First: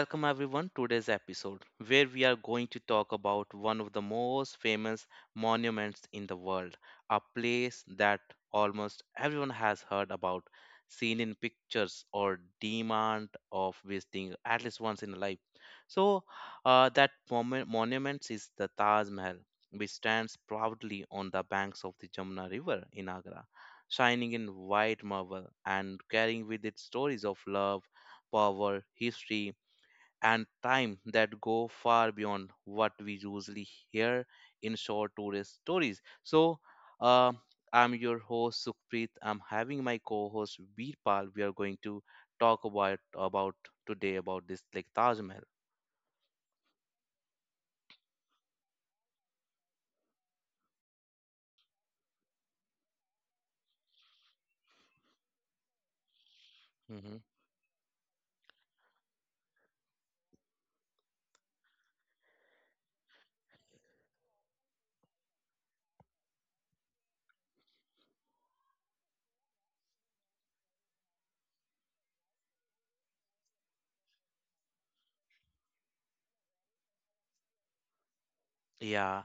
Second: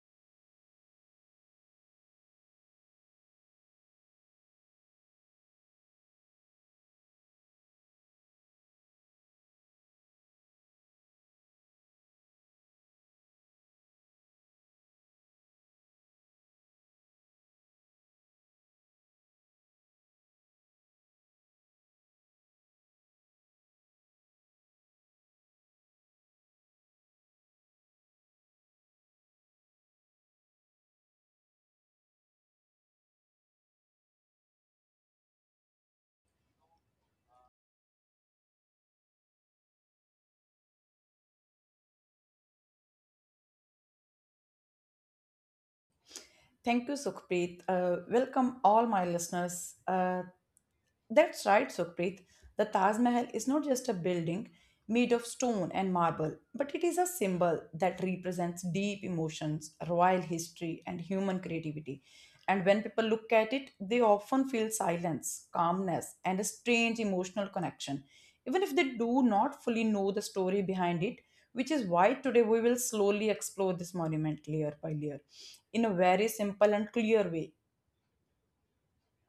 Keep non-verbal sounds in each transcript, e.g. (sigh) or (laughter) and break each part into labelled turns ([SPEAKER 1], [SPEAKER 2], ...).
[SPEAKER 1] Welcome everyone today's episode where we are going to talk about one of the most famous monuments in the world, a place that almost everyone has heard about, seen in pictures or demand of visiting at least once in a life. So that monument is the Taj Mahal, which stands proudly on the banks of the Jamuna River in Agra, shining in white marble and carrying with it stories of love power, history, and time that go far beyond what we usually hear in short tourist stories. Uh, I'm your host Sukhpreet. I'm having my co-host Veerpal. We are going to talk about today about this like Taj Mahal.
[SPEAKER 2] Thank you, Sukhpreet. Welcome all my listeners. That's right, Sukhpreet. The Taj Mahal is not just a building made of stone and marble, but it is a
[SPEAKER 1] Mm-hmm.
[SPEAKER 2] symbol that represents deep emotions, royal history, and human creativity. And when people look at it, they often feel silence, calmness, and a strange emotional connection, even if they do not fully know the story behind it, which is why today we will slowly explore this monument layer by layer in a very simple and clear way.
[SPEAKER 1] Yeah,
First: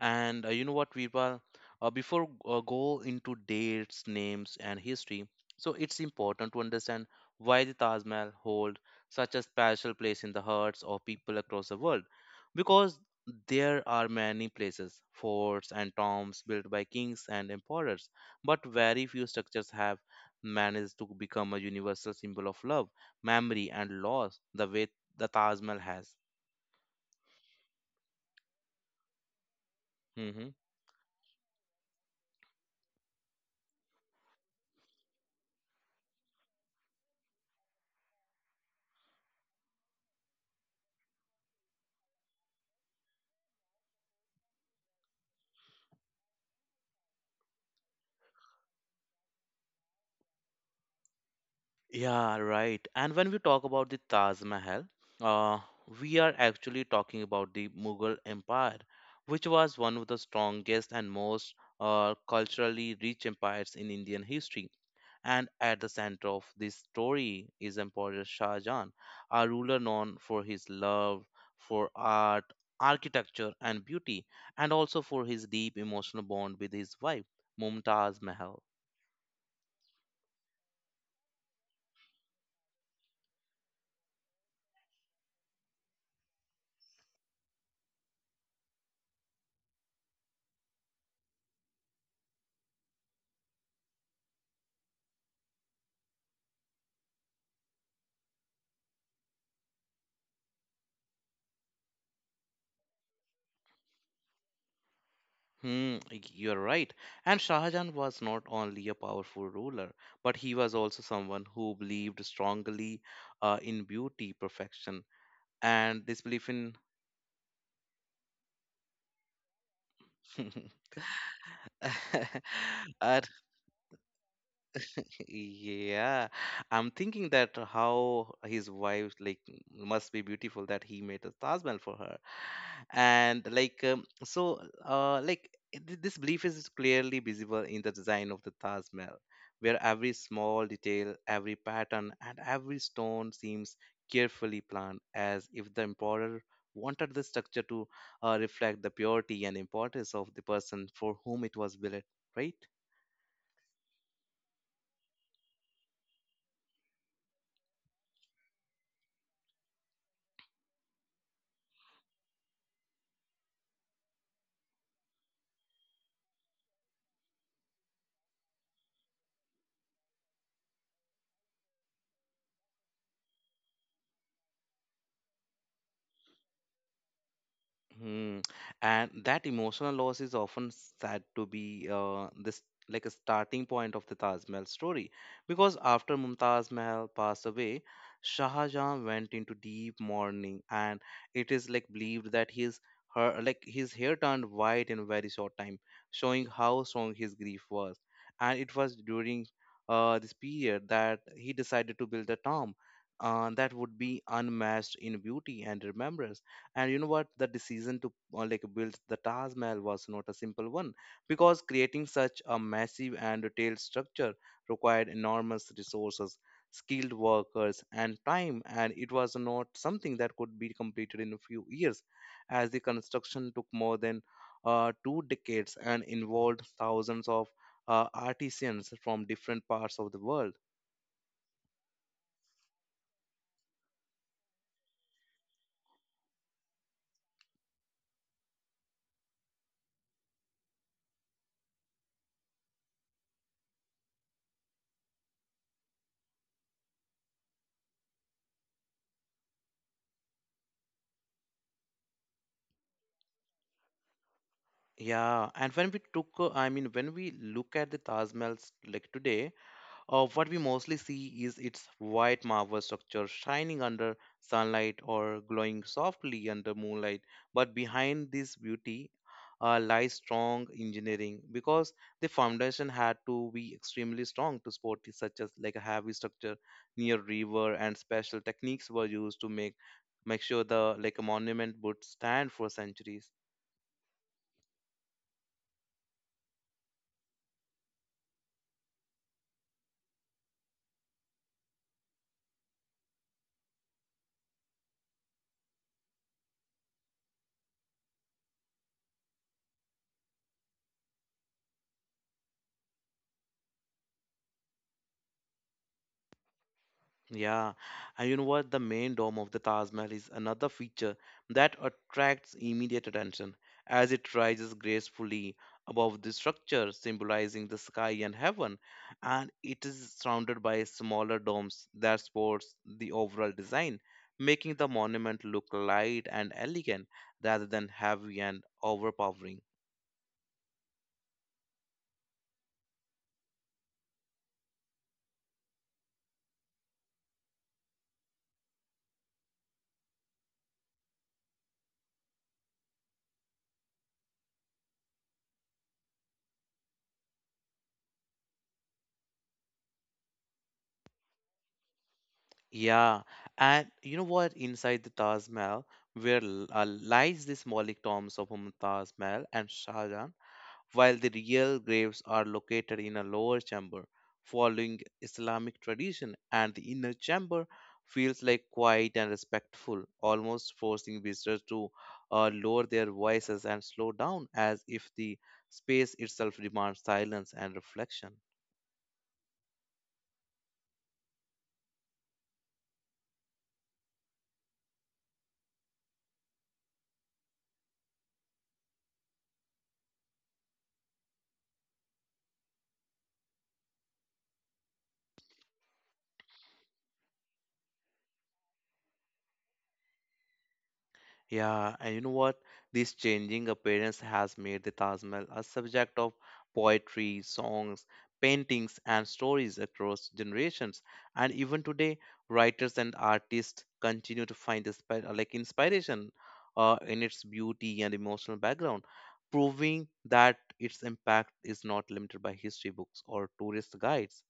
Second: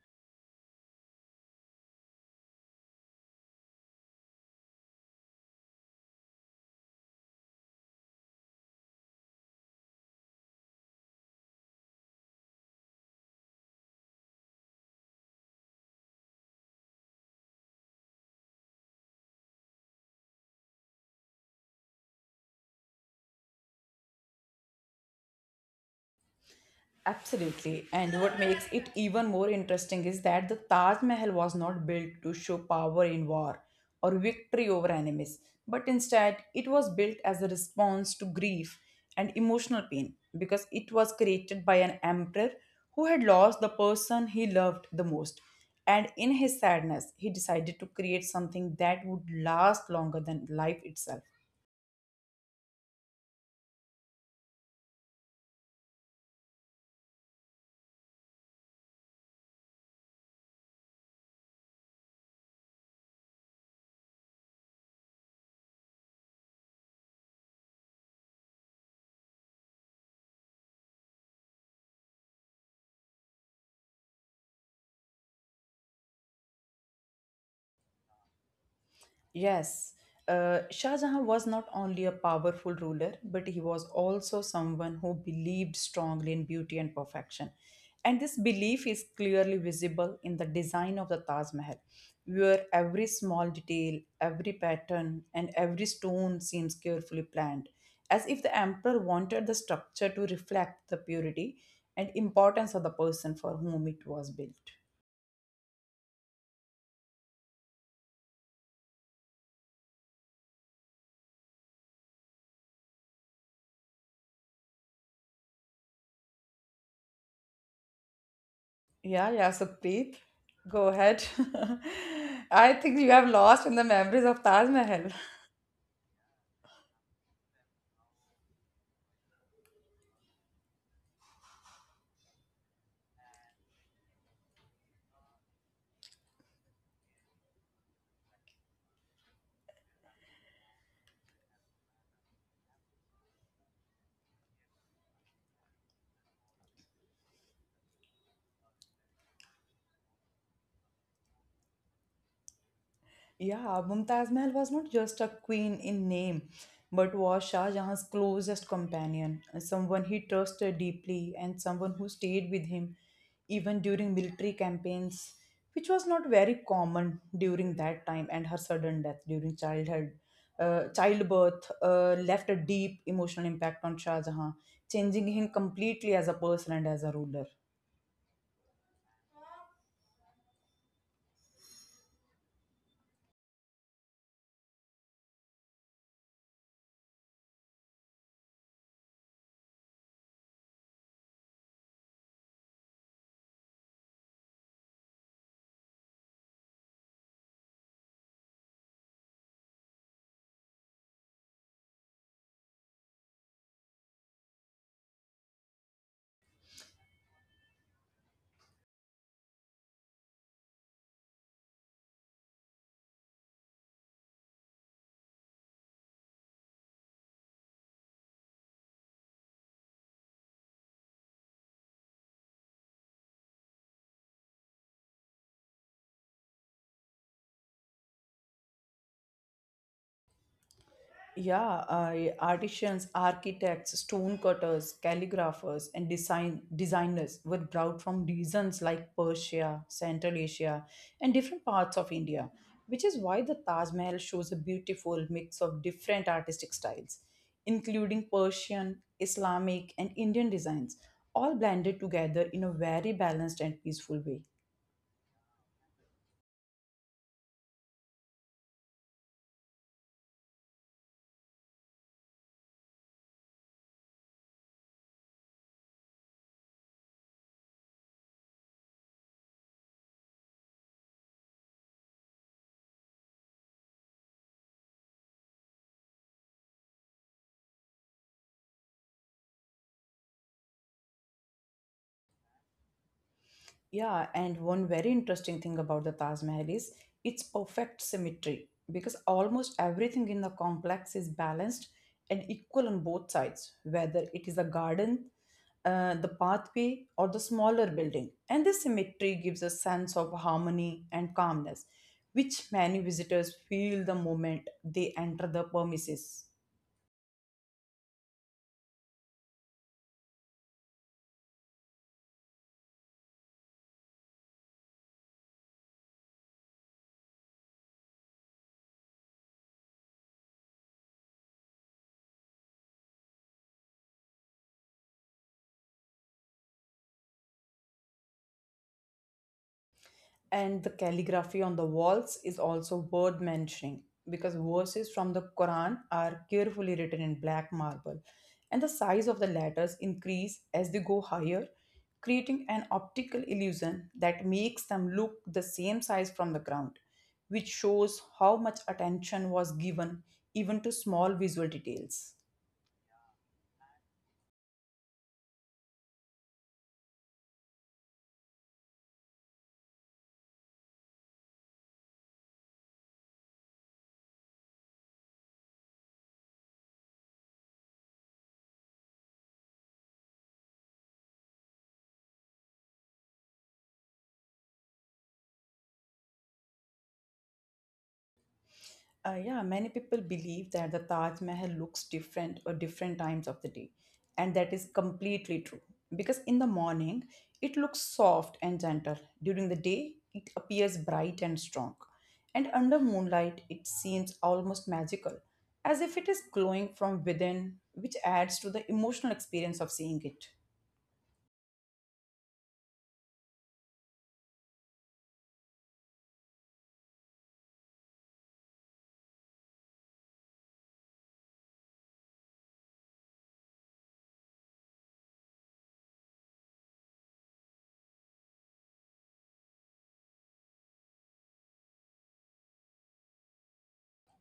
[SPEAKER 1] and you know what, Virpal? Before go into dates, names, and history, so it's important to understand why the Taj Mahal hold such a special place in the hearts of people across the world. Because there are many places, forts and tombs built by kings and emperors, but very few structures have managed to become a universal symbol of love, memory, and loss the way the Taj Mahal has.
[SPEAKER 2] Absolutely. And what makes it even more interesting is that
[SPEAKER 1] Mm-hmm.
[SPEAKER 2] the Taj Mahal was not built to show power in war or victory over enemies, but instead it was built as a response to grief and emotional pain because it was created by an emperor who had lost the person he loved the most. And in his sadness, he decided to create something that would last longer than life itself.
[SPEAKER 1] Yeah, right. And when we talk about the Taj Mahal, uh, we are actually talking about the Mughal Empire, which was one of the strongest and most culturally rich empires in Indian history. And at the center of this story is Emperor Shah Jahan, a ruler known for his love for art, architecture, and beauty, and also for his deep emotional bond with his wife, Mumtaz Mahal.
[SPEAKER 2] Yes, Shah Jahan was not only a powerful ruler, but he was also someone who believed strongly in beauty and perfection. And this belief is clearly visible in the design of the Taj Mahal, where every small detail, every pattern, and every stone seems carefully planned, as if the emperor wanted the structure to reflect the purity and importance of the person for whom it was built.
[SPEAKER 1] Hmm, you're right. And Shah Jahan was not only a powerful ruler, but he was also someone who believed strongly in beauty, perfection, and this belief in
[SPEAKER 2] Yeah, yeah, Supreet, go ahead.
[SPEAKER 1] (laughs)
[SPEAKER 2] (laughs) I think you
[SPEAKER 1] uh,
[SPEAKER 2] have lost in the memories of Taj Mahal.
[SPEAKER 1] (laughs) Yeah, I'm thinking that how his wife like must be beautiful that he made a Taj Mahal for her, and like so uh like this belief is clearly visible in the design of the Taj Mahal, where every small detail, every pattern, and every stone seems carefully planned, as if the emperor wanted the structure to reflect the purity and importance of the person for whom it was built, right?
[SPEAKER 2] Yeah, Mumtaz Mahal was not just a queen in name, but was Shah Jahan's closest companion, someone he trusted deeply, and someone who stayed with him even during military campaigns, which was not very common during that time. And her sudden death during childbirth, left a deep emotional impact on Shah Jahan, changing him completely as a person and as a ruler.
[SPEAKER 1] Hmm. And that emotional loss is often said to be this like a starting point of the Taj Mahal story, because after Mumtaz Mahal passed away, Shah Jahan went into deep mourning, and it is like believed that his her like his hair turned white in a very short time, showing how strong his grief was. And it was during this period that he decided to build a tomb that would be unmatched in beauty and remembrance. And you know what, the decision to like build the Taj Mahal was not a simple one because creating such a massive and detailed structure required enormous resources, skilled workers and time, and it was not something that could be completed in a few years, as the construction took more than two decades and involved thousands of artisans from different parts of the world.
[SPEAKER 2] Yeah, I artisans, architects, stone cutters, calligraphers, and design designers were brought from regions like Persia, Central Asia, and different parts of India, which is why the Taj Mahal shows a beautiful mix of different artistic styles, including Persian, Islamic, and Indian designs, all blended together in a very balanced and peaceful way.
[SPEAKER 1] Yeah, and when we took I mean when we look at the Taj Mahal like today, what we mostly see is its white marble structure shining under sunlight or glowing softly under moonlight. But behind this beauty lies strong engineering because the foundation had to be extremely strong to support it, such as like a heavy structure near river, and special techniques were used to make sure the like a monument would stand for centuries.
[SPEAKER 2] Yeah, and one very interesting thing about the Taj Mahal is its perfect symmetry because almost everything in the complex is balanced and equal on both sides, whether it is a garden, the pathway, or the smaller building. And this symmetry gives a sense of harmony and calmness, which many visitors feel the moment they enter the premises.
[SPEAKER 1] Yeah, and you know what? The main dome of the Taj Mahal is another feature that attracts immediate attention as it rises gracefully above the structure, symbolizing the sky and heaven, and it is surrounded by smaller domes that supports the overall design, making the monument look light and elegant rather than heavy and overpowering.
[SPEAKER 2] And the calligraphy on the walls is also worth mentioning because verses from the Quran are carefully written in black marble, and the size of the letters increase as they go higher, creating an optical illusion that makes them look the same size from the ground, which shows how much attention was given even to small visual details.
[SPEAKER 1] Yeah, and you know what? Inside the Taj Mahal, where lies the symbolic tombs of Mumtaz Mahal and Shah Jahan, while the real graves are located in a lower chamber, following Islamic tradition, and the inner chamber feels like quiet and respectful, almost forcing visitors to lower their voices and slow down, as if the space itself demands silence and reflection.
[SPEAKER 2] Yeah, many people believe that the Taj Mahal looks different at different times of the day, and that is completely true. Because in the morning, it looks soft and gentle. During the day, it appears bright and strong. And under moonlight, it seems almost magical, as if it is glowing from within, which adds to the emotional experience of seeing it.
[SPEAKER 1] Yeah, and you know what? This changing appearance has made the Taj Mahal a subject of poetry, songs, paintings, and stories across generations. And even today, writers and artists continue to find inspiration in its beauty and emotional background, proving that its impact is not limited by history books or tourist guides.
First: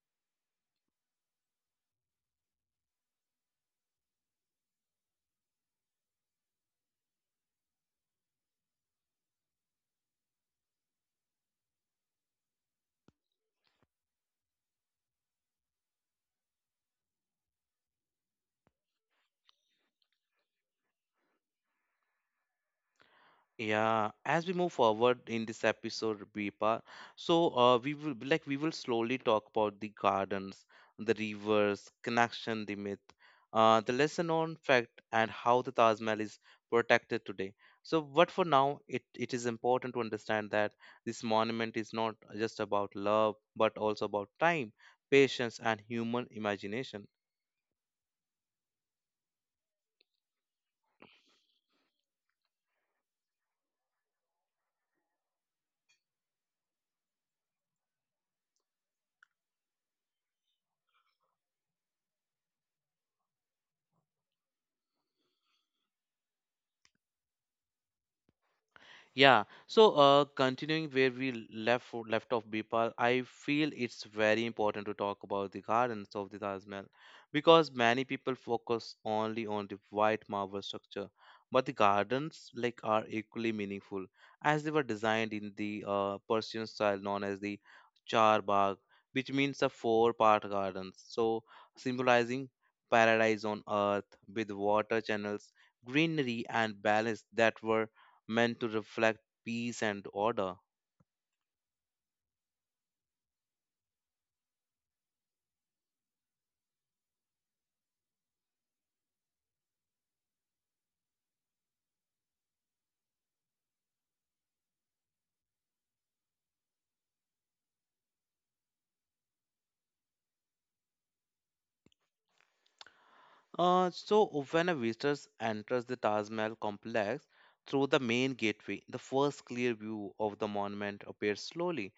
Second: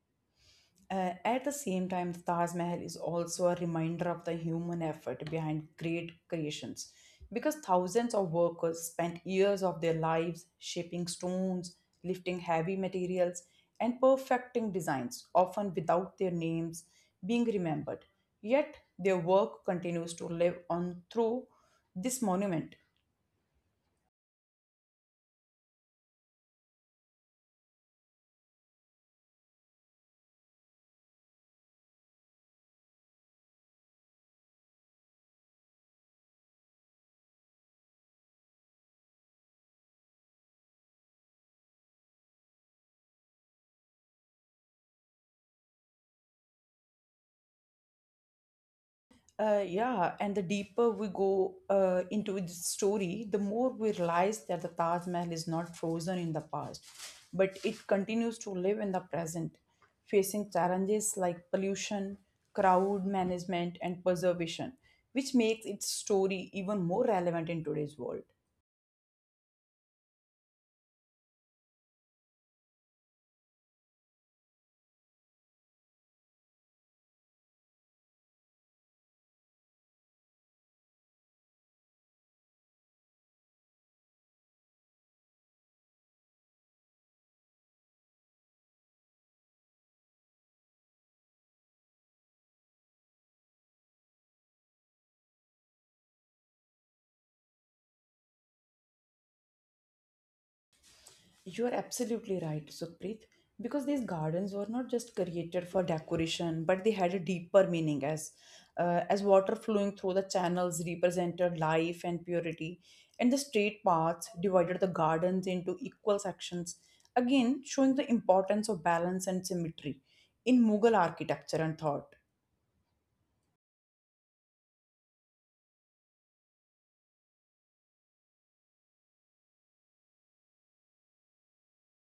[SPEAKER 2] At the same time, the Taj Mahal is also a reminder of the human effort behind great creations because thousands of workers spent years of their lives shaping stones, lifting heavy materials, and perfecting designs, often without their names being remembered. Yet their work continues to live on through this monument.
[SPEAKER 1] Yeah, as we move forward in this episode, Bipa, we will slowly talk about the gardens, the rivers, connection, the myth, the lesson on fact, and how the Taj Mahal is protected today. So, but for now, it is important to understand that this monument is not just about love, but also about time, patience, and human imagination.
[SPEAKER 2] Yeah, and the deeper we go into its story, the more we realize that the Taj Mahal is not frozen in the past, but it continues to live in the present, facing challenges like pollution, crowd management, and preservation, which makes its story even more relevant in today's world.
[SPEAKER 1] Yeah. Continuing where we left off, Bipal, I feel it's very important to talk about the gardens of the Taj Mahal because many people focus only on the white marble structure, but the gardens like are equally meaningful as they were designed in the Persian style known as the char bagh, which means a four-part gardens. So, symbolizing paradise on earth with water channels, greenery, and balance that were meant to reflect peace and order.
[SPEAKER 2] You are absolutely right, Sukhpreet, because these gardens were not just created for decoration, but they had a deeper meaning as water flowing through the channels represented life and purity, and the straight paths divided the gardens into equal sections, again showing the importance of balance and symmetry in Mughal architecture and thought.
[SPEAKER 1] When a visitor enters the Taj Mahal complex through the main gateway, the first clear view of the monument appears slowly,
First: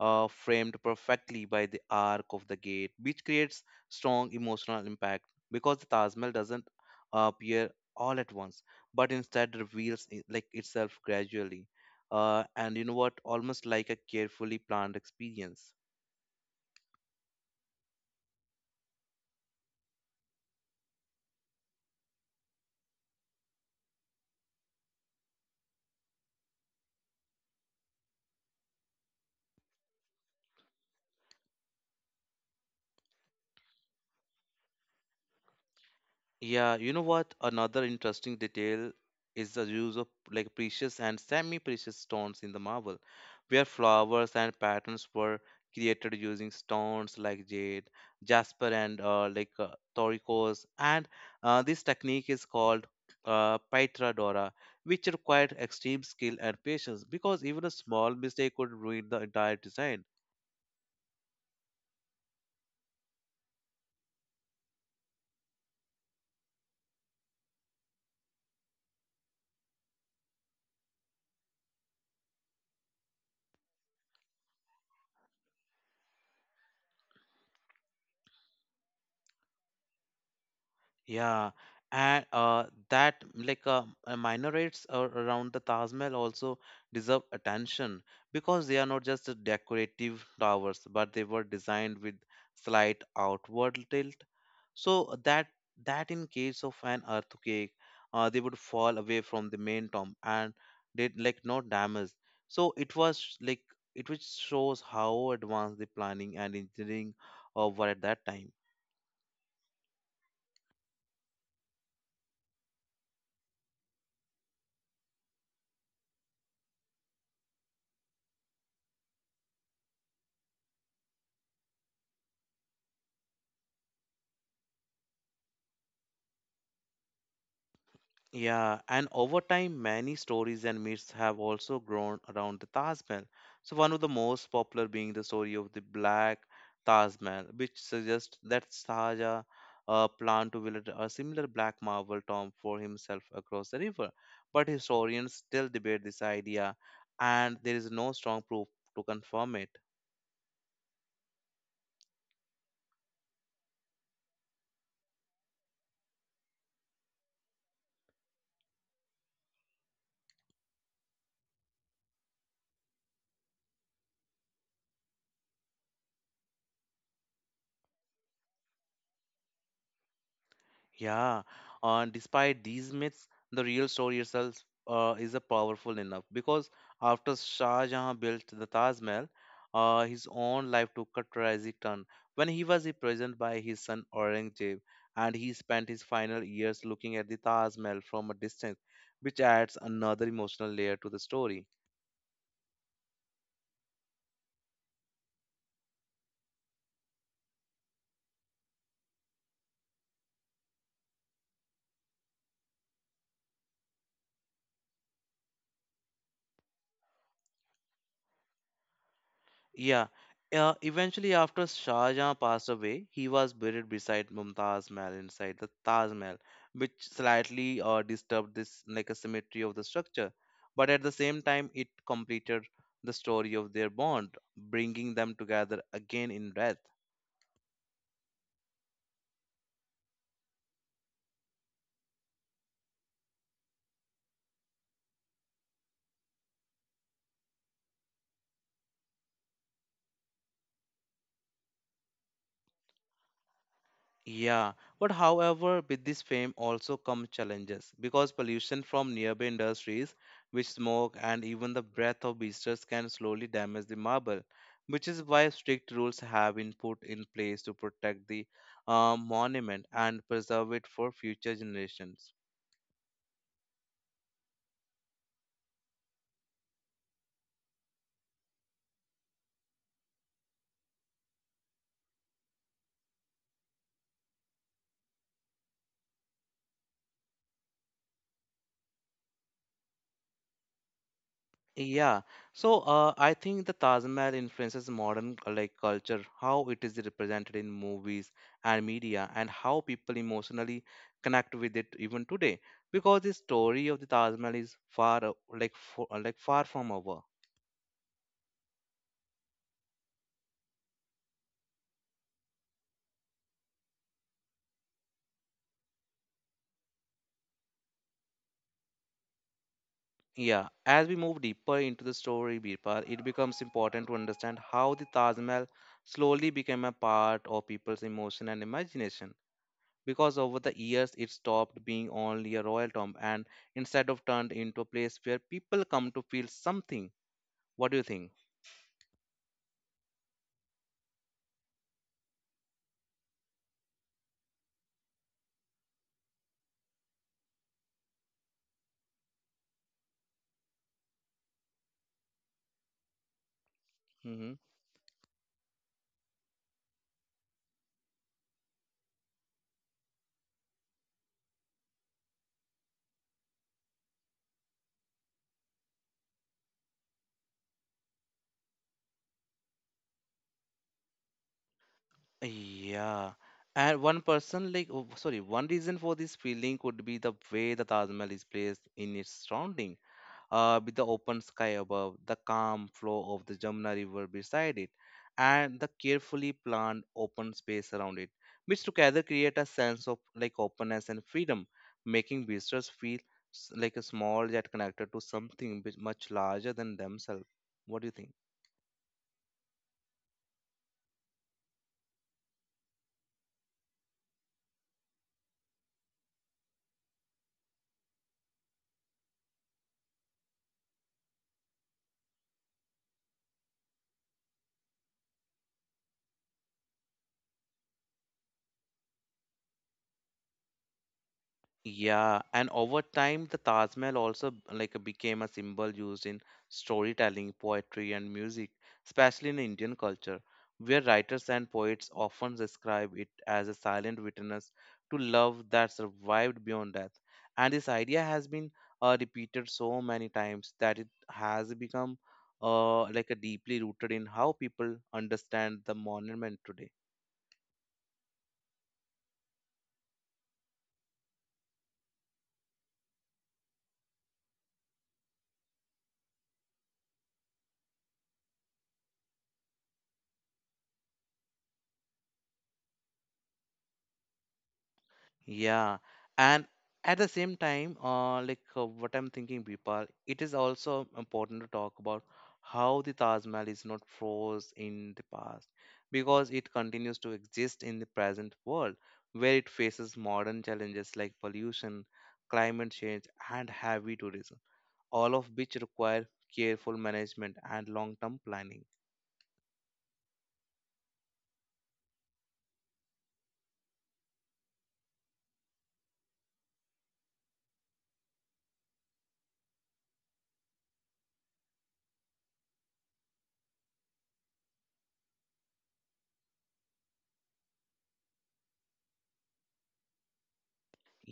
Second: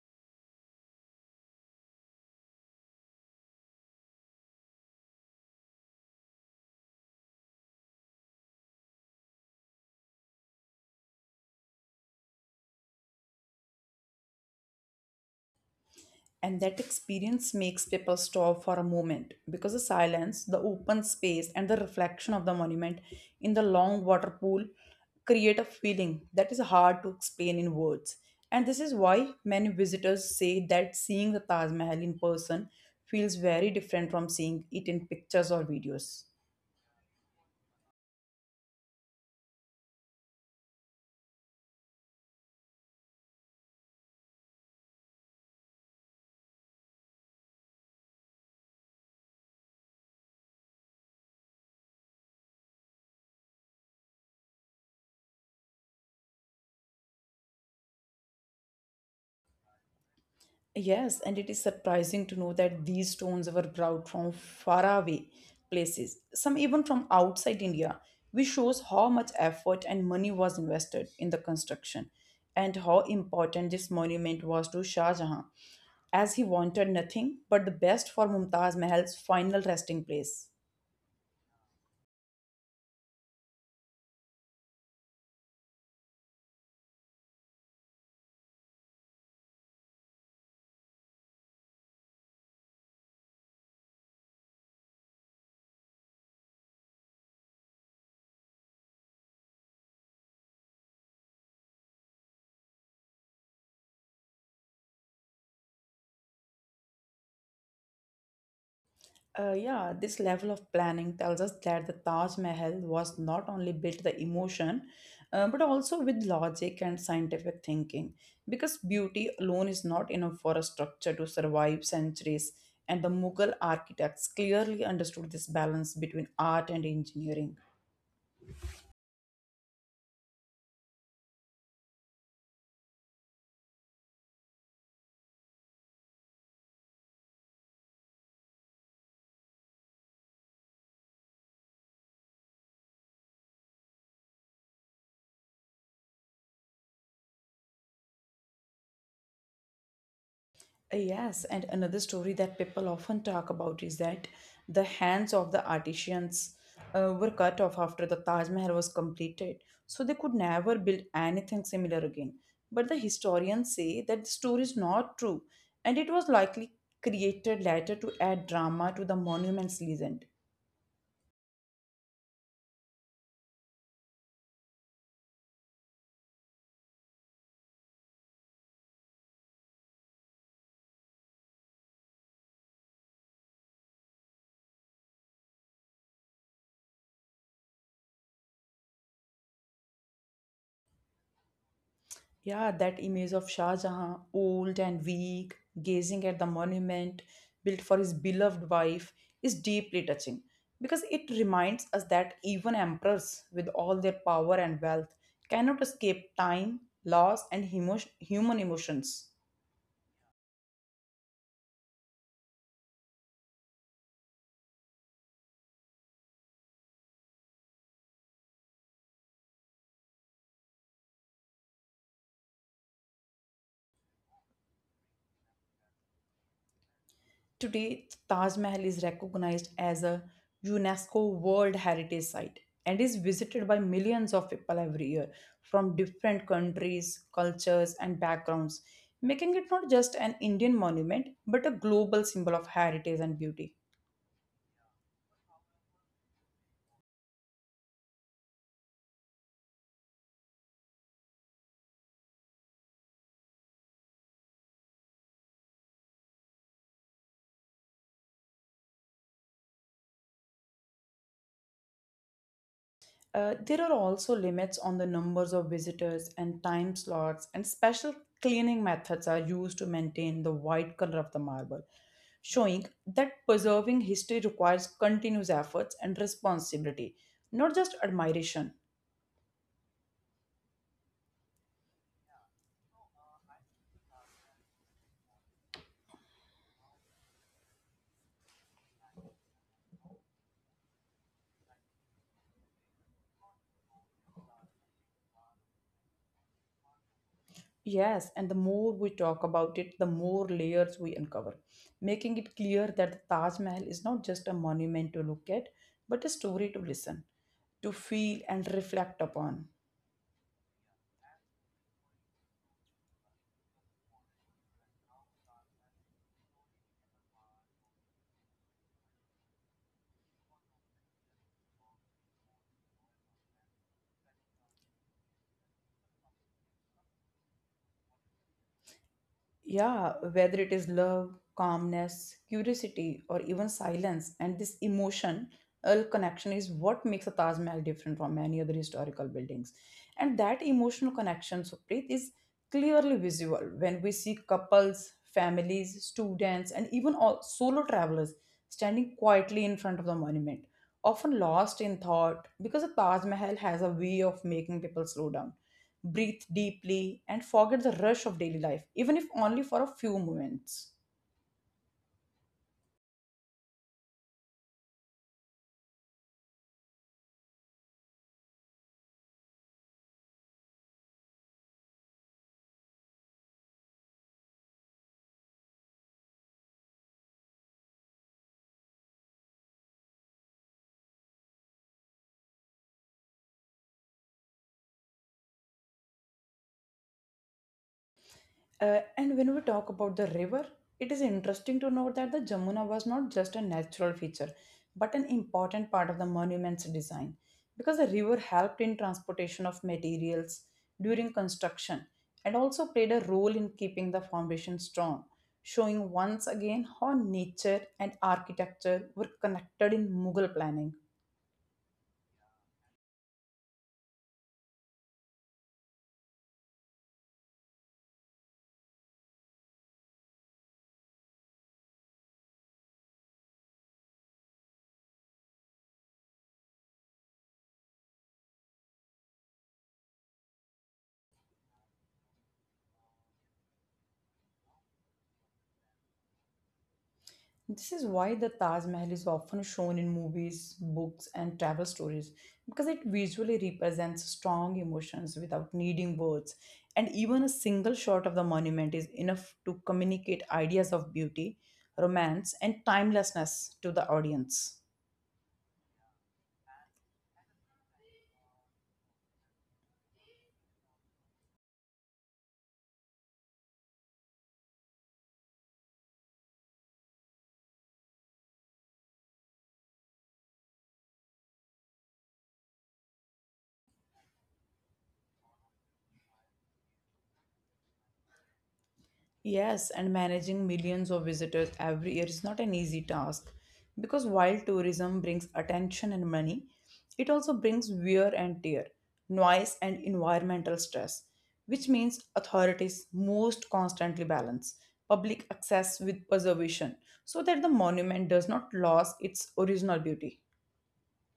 [SPEAKER 1] framed perfectly by the arc of the gate, which creates strong emotional impact because the Taj Mahal doesn't appear all at once, but instead reveals it, like itself gradually. And you know what? Almost like a carefully planned experience.
[SPEAKER 2] And that experience makes people stop for a moment because the silence, the open space, and the reflection of the monument in the long water pool create a feeling that is hard to explain in words. And this is why many visitors say that seeing the Taj Mahal in person feels very different from seeing it in pictures or videos.
[SPEAKER 1] Yeah, you know what? Another interesting detail is the use of like precious and semi-precious stones in the marble, where flowers and patterns were created using stones like jade, jasper, and turquoise. And this technique is called Paitra Dora, which required extreme skill and patience because even a small mistake could ruin the entire design.
[SPEAKER 2] Yes, and it is surprising to know that these stones were brought from faraway places, some even from outside India, which shows how much effort and money was invested in the construction and how important this monument was to Shah Jahan, as he wanted nothing but the best for Mumtaz Mahal's final resting place.
[SPEAKER 1] Yeah, and that like minarets around the Taj Mahal also deserve attention because they are not just a decorative towers, but they were designed with slight outward tilt, so that in case of an earthquake, they would fall away from the main tomb and did like no damage. So it was like it which shows how advanced the planning and engineering were at that time.
[SPEAKER 2] Yeah, this level of planning tells us that the Taj Mahal was not only built the emotion, but also with logic and scientific thinking. Because beauty alone is not enough for a structure to survive centuries, and the Mughal architects clearly understood this balance between art and engineering.
[SPEAKER 1] Yeah, and over time, many stories and myths have also grown around the Taj Mahal. So, one of the most popular being the story of the Black Taj Mahal, which suggests that Sahaja planned to build a similar black marble tomb for himself across the river. But historians still debate this idea, and there is no strong proof to confirm it.
[SPEAKER 2] Yes, and another story that people often talk about is that the hands of the artisans were cut off after the Taj Mahal was completed, so they could never build anything similar again. But the historians say that the story is not true, and it was likely created later to add drama to the monument's legend.
[SPEAKER 1] Yeah, and despite these myths, the real story itself is a powerful enough because after Shah Jahan built the Taj Mahal, his own life took a tragic turn when he was imprisoned by his son Aurangzeb, and he spent his final years looking at the Taj Mahal from a distance, which adds another emotional layer to the story.
[SPEAKER 2] Yeah, that image of Shah Jahan, old and weak, gazing at the monument built for his beloved wife, is deeply touching because it reminds us that even emperors, with all their power and wealth, cannot escape time, loss, and human emotions.
[SPEAKER 1] Yeah. Eventually, after Shah Jahan passed away, he was buried beside Mumtaz Mahal inside the Taj Mahal, which slightly disturbed this like a symmetry of the structure. But at the same time, it completed the story of their bond, bringing them together again in death.
[SPEAKER 2] Today, Taj Mahal is recognized as a UNESCO World Heritage Site and is visited by millions of people every year from different countries, cultures, and backgrounds, making it not just an Indian monument but a global symbol of heritage and beauty.
[SPEAKER 1] Yeah, but however, with this fame also come challenges because pollution from nearby industries, which smoke and even the breath of visitors can slowly damage the marble, which is why strict rules have been put in place to protect the monument and preserve it for future generations.
[SPEAKER 2] There are also limits on the numbers of visitors and time slots, and special cleaning methods are used to maintain the white color of the marble, showing that preserving history requires continuous efforts and responsibility, not just admiration.
[SPEAKER 1] Yeah, I think the Taj Mahal influences modern like culture, how it is represented in movies and media, and how people emotionally connect with it even today. Because the story of the Taj Mahal is far like fo- like far from over.
[SPEAKER 2] Yes, and the more we talk about it, the more layers we uncover, making it clear that the Taj Mahal is not just a monument to look at, but a story to listen, to feel, and reflect upon.
[SPEAKER 1] Yeah, as we move deeper into the story, Birpal, it becomes important to understand how the Taj Mahal slowly became a part of people's emotion and imagination. Because over the years it stopped being only a royal tomb and instead of turned into a place where people come to feel something. What do you think?
[SPEAKER 2] Yeah, whether it is love, calmness, curiosity, or even silence, and this emotional connection is what makes the Taj Mahal different from many other historical buildings. And that emotional connection, Supreet, is clearly visible when we see
[SPEAKER 1] Hmm.
[SPEAKER 2] couples, families, students, and even all solo travelers standing quietly in front of the monument, often lost in thought because the Taj Mahal has a way of making people slow down breathe deeply, and forget the rush of daily life, even if only for a few moments.
[SPEAKER 1] Yeah, and one person like oh, sorry one reason for this feeling could be the way the Taj Mahal is placed in its surrounding, with the open sky above, the calm flow of the Jamuna River beside it, and the carefully planned open space around it, which together create a sense of like openness and freedom, making visitors feel like a small yet connected to something bit much larger than themselves. What do you think?
[SPEAKER 2] And when we talk about the river, it is interesting to note that the Jamuna was not just a natural feature, but an important part of the monument's design, because the river helped in transportation of materials during construction and also played a role in keeping the foundation strong, showing once again how nature and architecture were connected in Mughal planning.
[SPEAKER 1] Yeah, and over time, the Taj Mahal also became a symbol used in storytelling, poetry, and music, especially in Indian culture, where writers and poets often describe it as a silent witness to love that survived beyond death. And this idea has been repeated so many times that it has become like a deeply rooted in how people understand the monument today.
[SPEAKER 2] This is why the Taj Mahal is often shown in movies, books, and travel stories because it visually represents strong emotions without needing words. And even a single shot of the monument is enough to communicate ideas of beauty, romance, and timelessness to the audience.
[SPEAKER 1] Yeah, and at the same time, what I'm thinking, Bipal, it is also important to talk about how the Taj Mahal is not froze in the past because it continues to exist in the present world where it faces modern challenges like pollution, climate change, and heavy tourism, all of which require careful management and long-term planning.
[SPEAKER 2] Yes, and managing millions of visitors every year is not an easy task because while tourism brings attention and money, it also brings wear and tear, noise, and environmental stress, which means authorities most constantly balance public access with preservation so that the monument does not lose its original beauty.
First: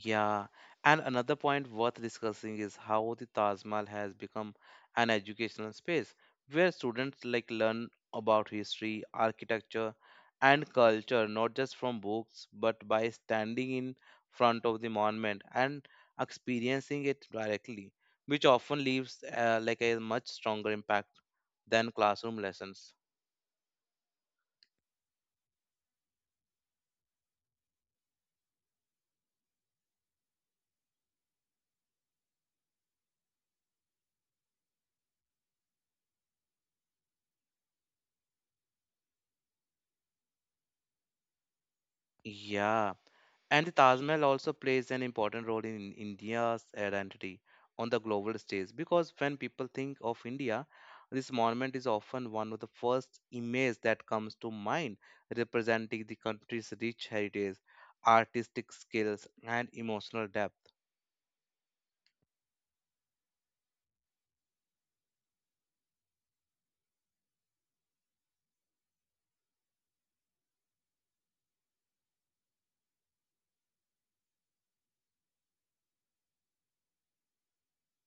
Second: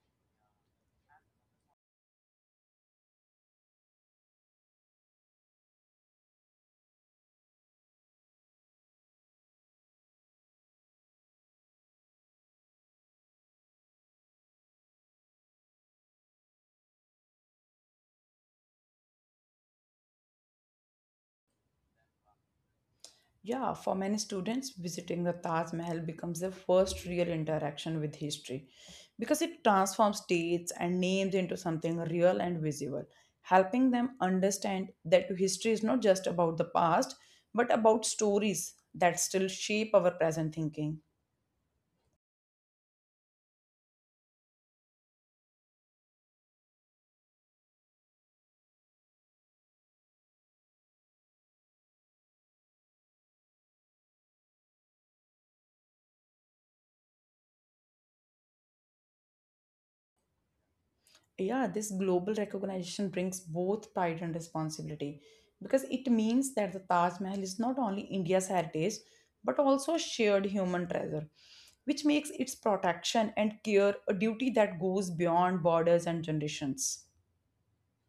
[SPEAKER 1] Yeah, and another point worth discussing is how the Taj Mahal has become an educational space where students like learn about history, architecture, and culture not just from books but by standing in front of the monument and experiencing it directly, which often leaves a much stronger impact than classroom lessons.
[SPEAKER 2] Yeah, for many students, visiting the Taj Mahal becomes their first real interaction with history because it transforms dates and names into something real and visible, helping them understand that history is not just about the past but about stories that still shape our present thinking.
[SPEAKER 1] Yeah. And the Taj Mahal also plays an important role in India's identity on the global stage because when people think of India, this monument is often one of the first images that comes to mind, representing the country's rich heritage, artistic skills, and emotional depth.
[SPEAKER 2] Yeah, this global recognition brings both pride and responsibility because it means that the Taj Mahal is not only India's heritage but also a shared human treasure, which makes its protection and care a duty that goes beyond borders and generations.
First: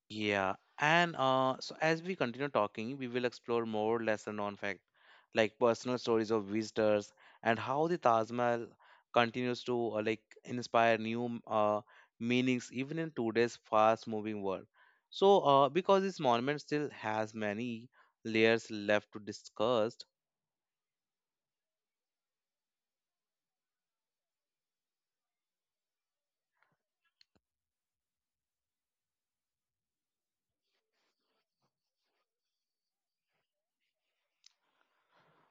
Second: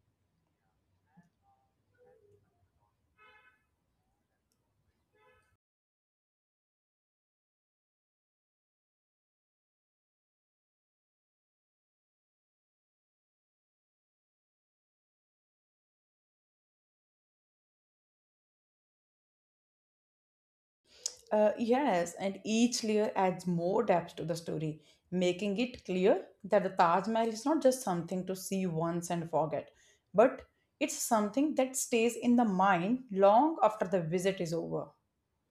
[SPEAKER 1] Yeah, and so as we continue talking, we will explore more lesser known fact, like personal stories of visitors and how the Taj Mahal continues to inspire new meanings even in today's fast-moving world. So, because this monument still has many layers left to discuss.
[SPEAKER 2] Yes, and each layer adds more depth to the story, making it clear that the Taj Mahal is not just something to see once and forget, but it's something that stays in the mind long after the visit is over.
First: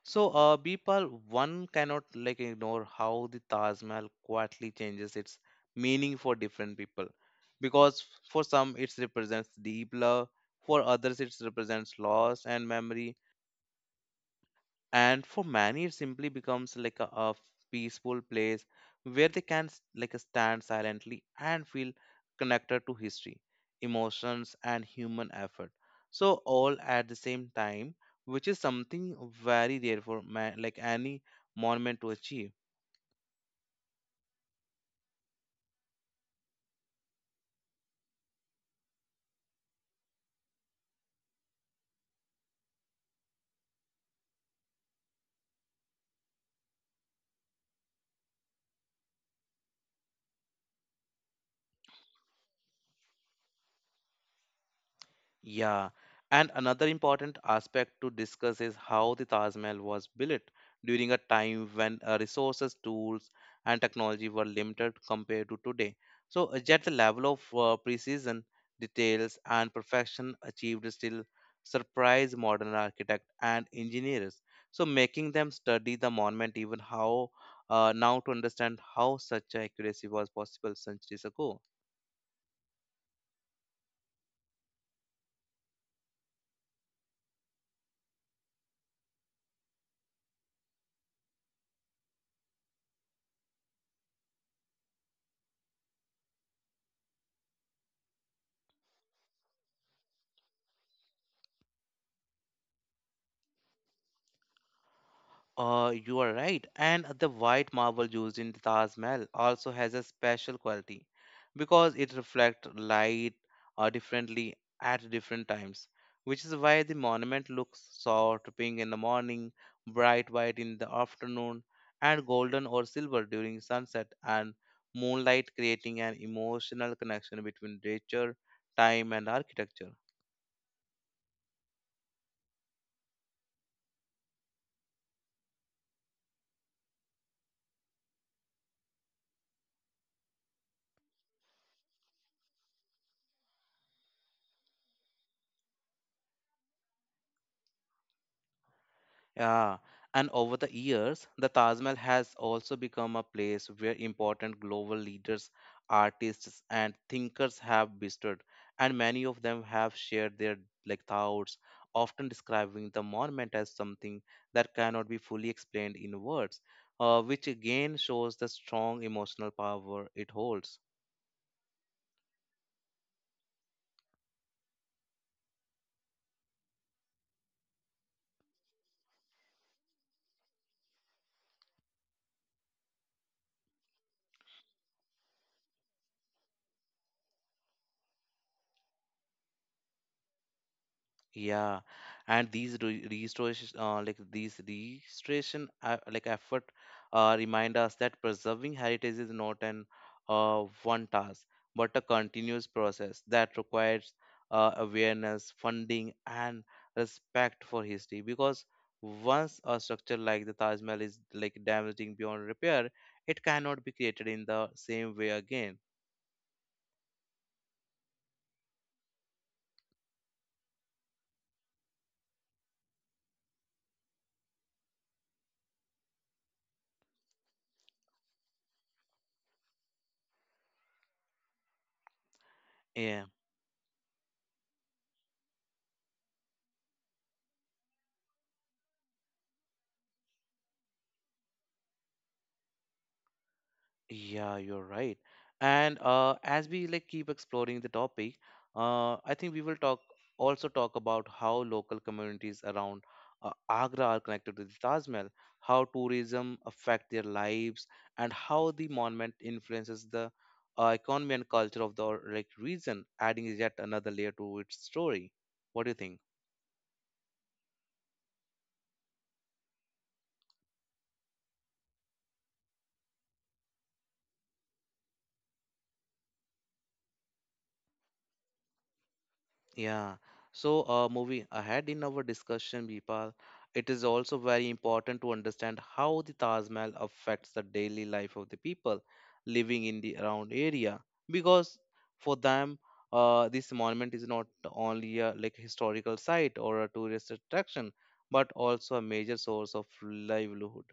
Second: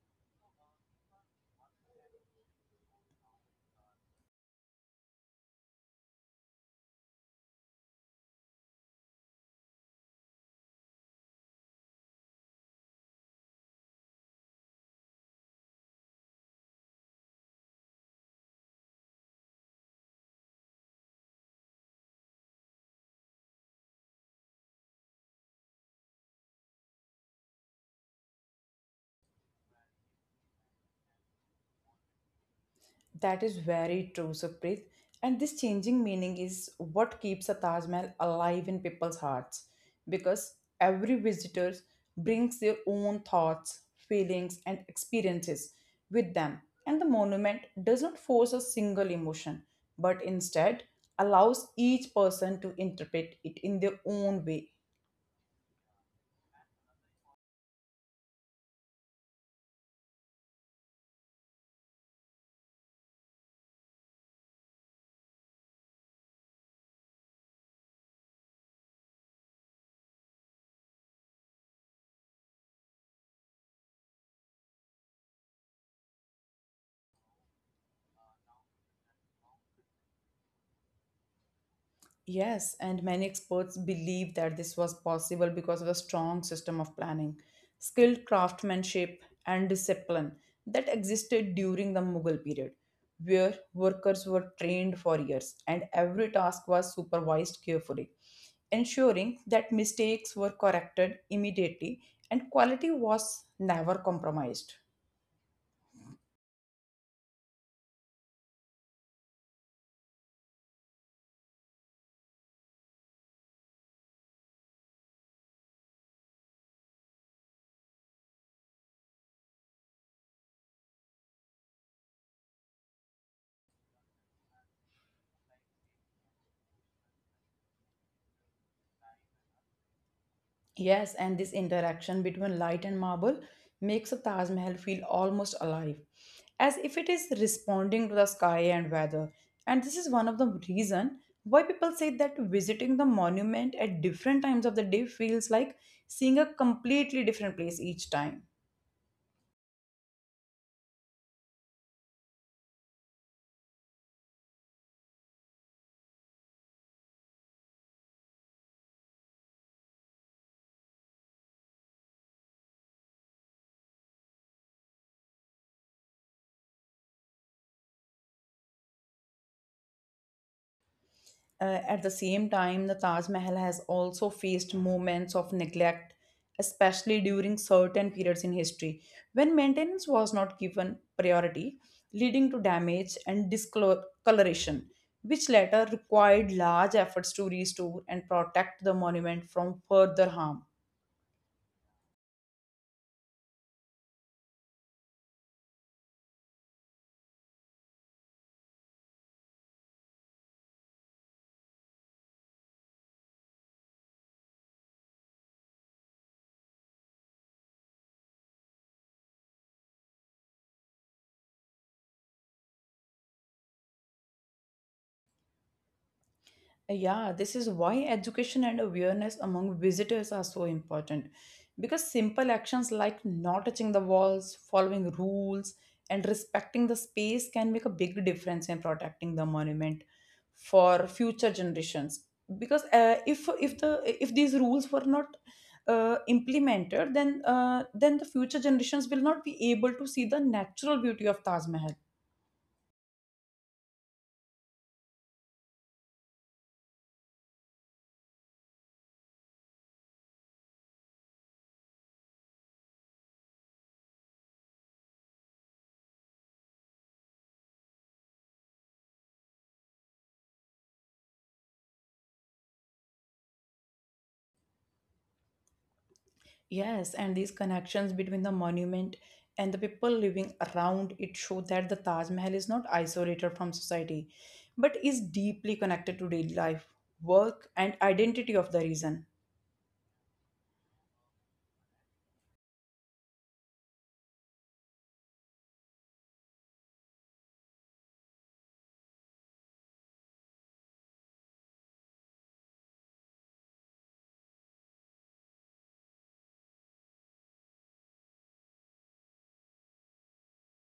[SPEAKER 1] So, Bipal, one cannot like ignore how the Taj Mahal quietly changes its meaning for different people, because for some it represents deep love, for others it represents loss and memory, and for many it simply becomes like a peaceful place where they can stand silently and feel connected to history, emotions, and human effort, so all at the same time, which is something very rare for man, like any monument to achieve.
[SPEAKER 2] That is very true, Supreet. And this changing meaning is what keeps a Taj Mahal alive in people's hearts because every visitor brings their own thoughts, feelings, and experiences with them. And the monument does not force a single emotion, but instead allows each person to interpret it in their own way.
[SPEAKER 1] Yeah, and another important aspect to discuss is how the Taj Mahal was built during a time when resources, tools, and technology were limited compared to today. So, yet the level of precision, details, and perfection achieved still surprise modern architects and engineers. So, making them study the monument even how now to understand how such accuracy was possible centuries ago.
[SPEAKER 2] Yes, and many experts believe that this was possible because of a strong system of planning, skilled craftsmanship, and discipline that existed during the Mughal period, where workers were trained for years and every task was supervised carefully, ensuring that mistakes were corrected immediately and quality was never compromised.
[SPEAKER 1] You are right. And the white marble used in the Taj Mahal also has a special quality because it reflects light differently at different times, which is why the monument looks soft pink in the morning, bright white in the afternoon, and golden or silver during sunset and moonlight, creating an emotional connection between nature, time, and architecture.
[SPEAKER 2] Yes, and this interaction between light and marble makes a Taj Mahal feel almost alive, as if it is responding to the sky and weather. And this is one of the reason why people say that visiting the monument at different times of the day feels like seeing a completely different place each time.
[SPEAKER 1] Yeah, and over the years, the Taj Mahal has also become a place where important global leaders, artists, and thinkers have visited, and many of them have shared their like thoughts, often describing the monument as something that cannot be fully explained in words, which again shows the strong emotional power it holds.
[SPEAKER 2] At the same time, the Taj Mahal has also faced moments of neglect, especially during certain periods in history when maintenance was not given priority, leading to damage and discoloration, which later required large efforts to restore and protect the monument from further harm.
[SPEAKER 1] Yeah, and these restoration, effort, remind us that preserving heritage is not an one task, but a continuous process that requires awareness, funding, and respect for history. Because once a structure like the Taj Mahal is like damaging beyond repair, it cannot be created in the same way again.
[SPEAKER 2] Yeah, this is why education and awareness among visitors are so important. Because simple actions like not touching the walls, following rules, and respecting the space can make a big difference in protecting the monument for future generations. Because
[SPEAKER 1] Yeah.
[SPEAKER 2] if the if these rules were not implemented, then the future generations will not be able to see the natural beauty of Taj Mahal.
[SPEAKER 1] Yeah, you're right. And as we like keep exploring the topic, I think we will talk about how local communities around Agra are connected to the Taj Mahal, how tourism affect their lives, and how the monument influences the economy and culture of the like region, adding yet another layer to its story. What do you think?
[SPEAKER 2] Yes, and these connections between the monument and the people living around it show that the Taj Mahal is not isolated from society, but is deeply connected to daily life, work, and identity of the region.
[SPEAKER 1] Yeah. So, moving ahead in our discussion, Vipal, it is also very important to understand how the Taj Mahal affects the daily life of the people living in the around area, because for them, this monument is not only a like historical site or a tourist attraction, but also a major source of livelihood,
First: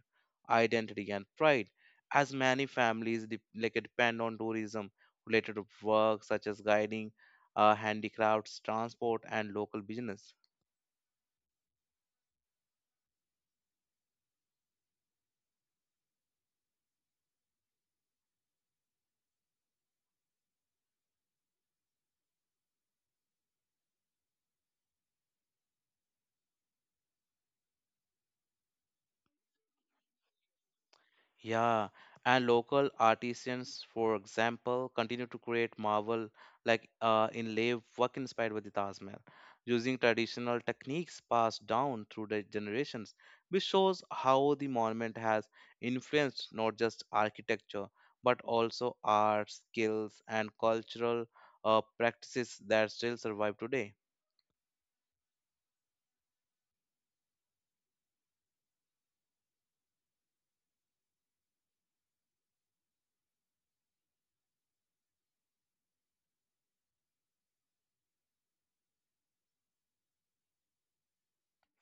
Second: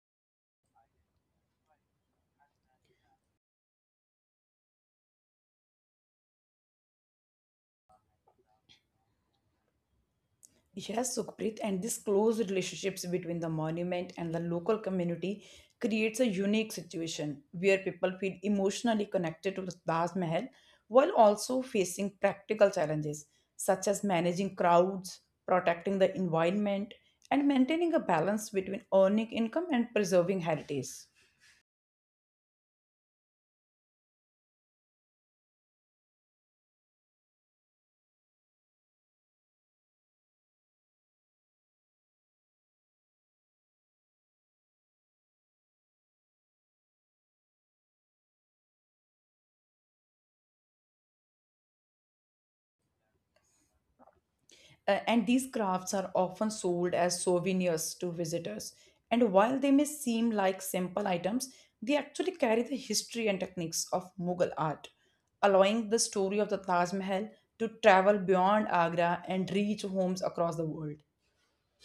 [SPEAKER 1] identity, and pride, as many families depend on tourism related to work such as guiding, handicrafts, transport, and local business.
[SPEAKER 2] Yes, Sukhpreet, and this close relationships between the monument and the local community creates a unique situation where people feel emotionally connected to the Taj Mahal while also facing practical challenges such as managing crowds, protecting the environment, and maintaining a balance between earning income and preserving heritage.
[SPEAKER 1] Yeah, and local artisans, for example, continue to create marvel inlay work inspired by the Taj Mahal, using traditional techniques passed down through the generations, which shows how the monument has influenced not just architecture but also art, skills, and cultural practices that still survive today.
[SPEAKER 2] And these crafts are often sold as souvenirs to visitors. And while they may seem like simple items, they actually carry the history and techniques of Mughal art, allowing the story of the Taj Mahal to travel beyond Agra and reach homes across the world.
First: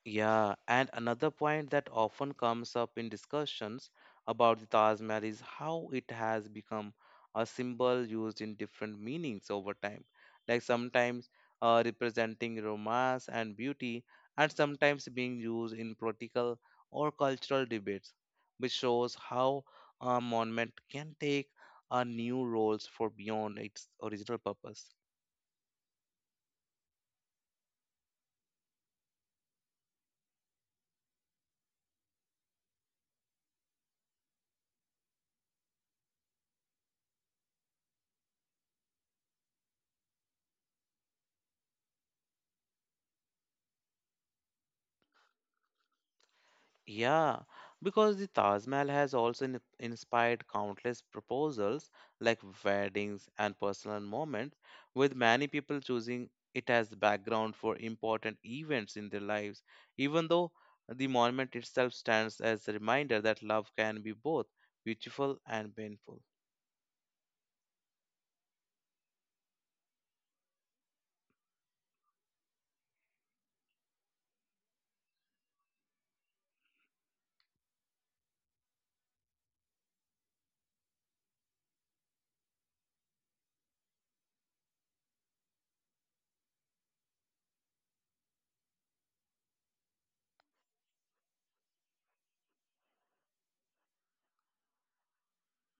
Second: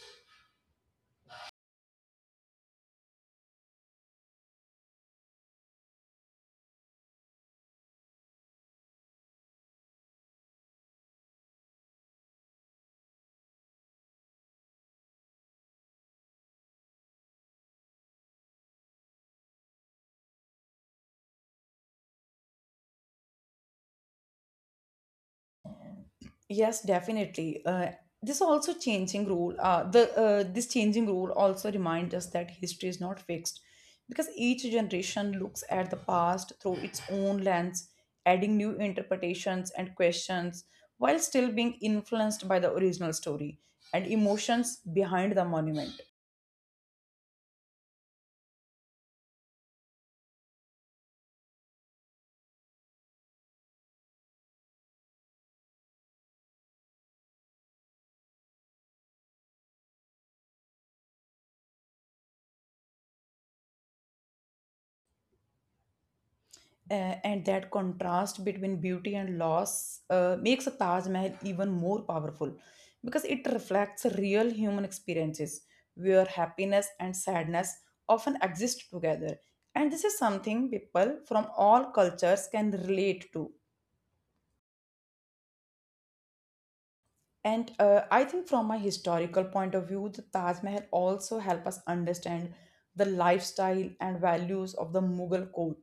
[SPEAKER 1] Yeah, and another point that often comes up in discussions about the Taj Mahal is how it has become a symbol used in different meanings over time, like sometimes representing romance and beauty, and sometimes being used in political or cultural debates, which shows how a monument can take a new roles for beyond its original purpose.
[SPEAKER 2] Yes, definitely. This also changing rule. The This changing rule also reminds us that history is not fixed, because each generation looks at the past through its own lens, adding new interpretations and questions, while still being influenced by the original story and emotions behind the monument.
[SPEAKER 1] Yeah, because the Taj Mahal has also inspired countless proposals like weddings and personal moments, with many people choosing it as the background for important events in their lives, even though the monument itself stands as a reminder that love can be both beautiful and painful.
[SPEAKER 2] And that contrast between beauty and loss makes a Taj Mahal even more powerful because it reflects real human experiences where happiness and sadness often exist together. And this is something people from all cultures can relate to. And I think from a historical point of view, the Taj Mahal also help us understand the lifestyle and values of the Mughal court,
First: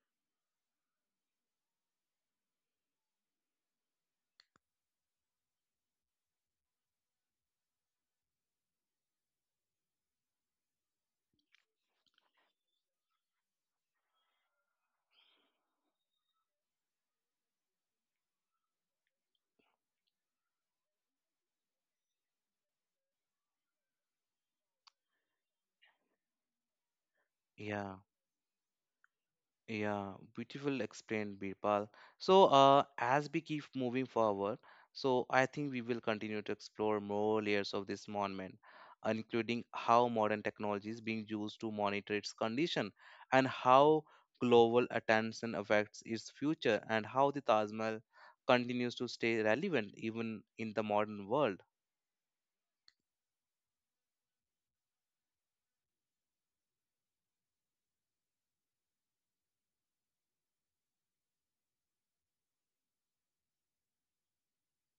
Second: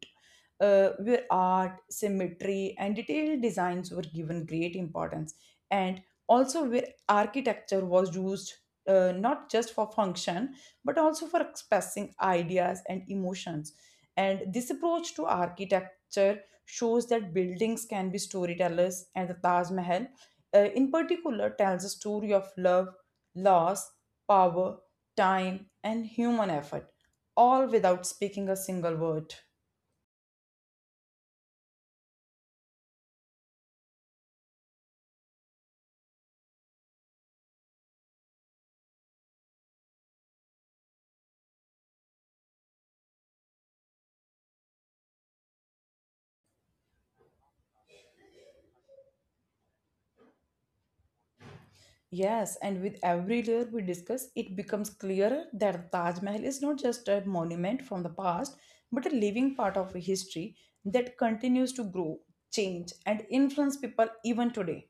[SPEAKER 2] where art, symmetry, and detailed designs were given great importance, and also where architecture was used not just for function but also for expressing ideas and emotions. And this approach to architecture shows that buildings can be storytellers, and the Taj Mahal in particular tells a story of love, loss, power, time, and human effort, all
[SPEAKER 1] Yeah.
[SPEAKER 2] without speaking a single word.
[SPEAKER 1] Yeah, beautiful explained, Birpal. So, as we keep moving forward, so I think we will continue to explore more layers of this monument, including how modern technology is being used to monitor its condition and how global attention affects its future and how the Taj Mahal continues to stay relevant even in the modern world.
[SPEAKER 2] Yes, and with every layer we discuss, it becomes clearer that Taj Mahal is not just a monument from the past, but a living part of a history that continues to grow, change, and influence people even today.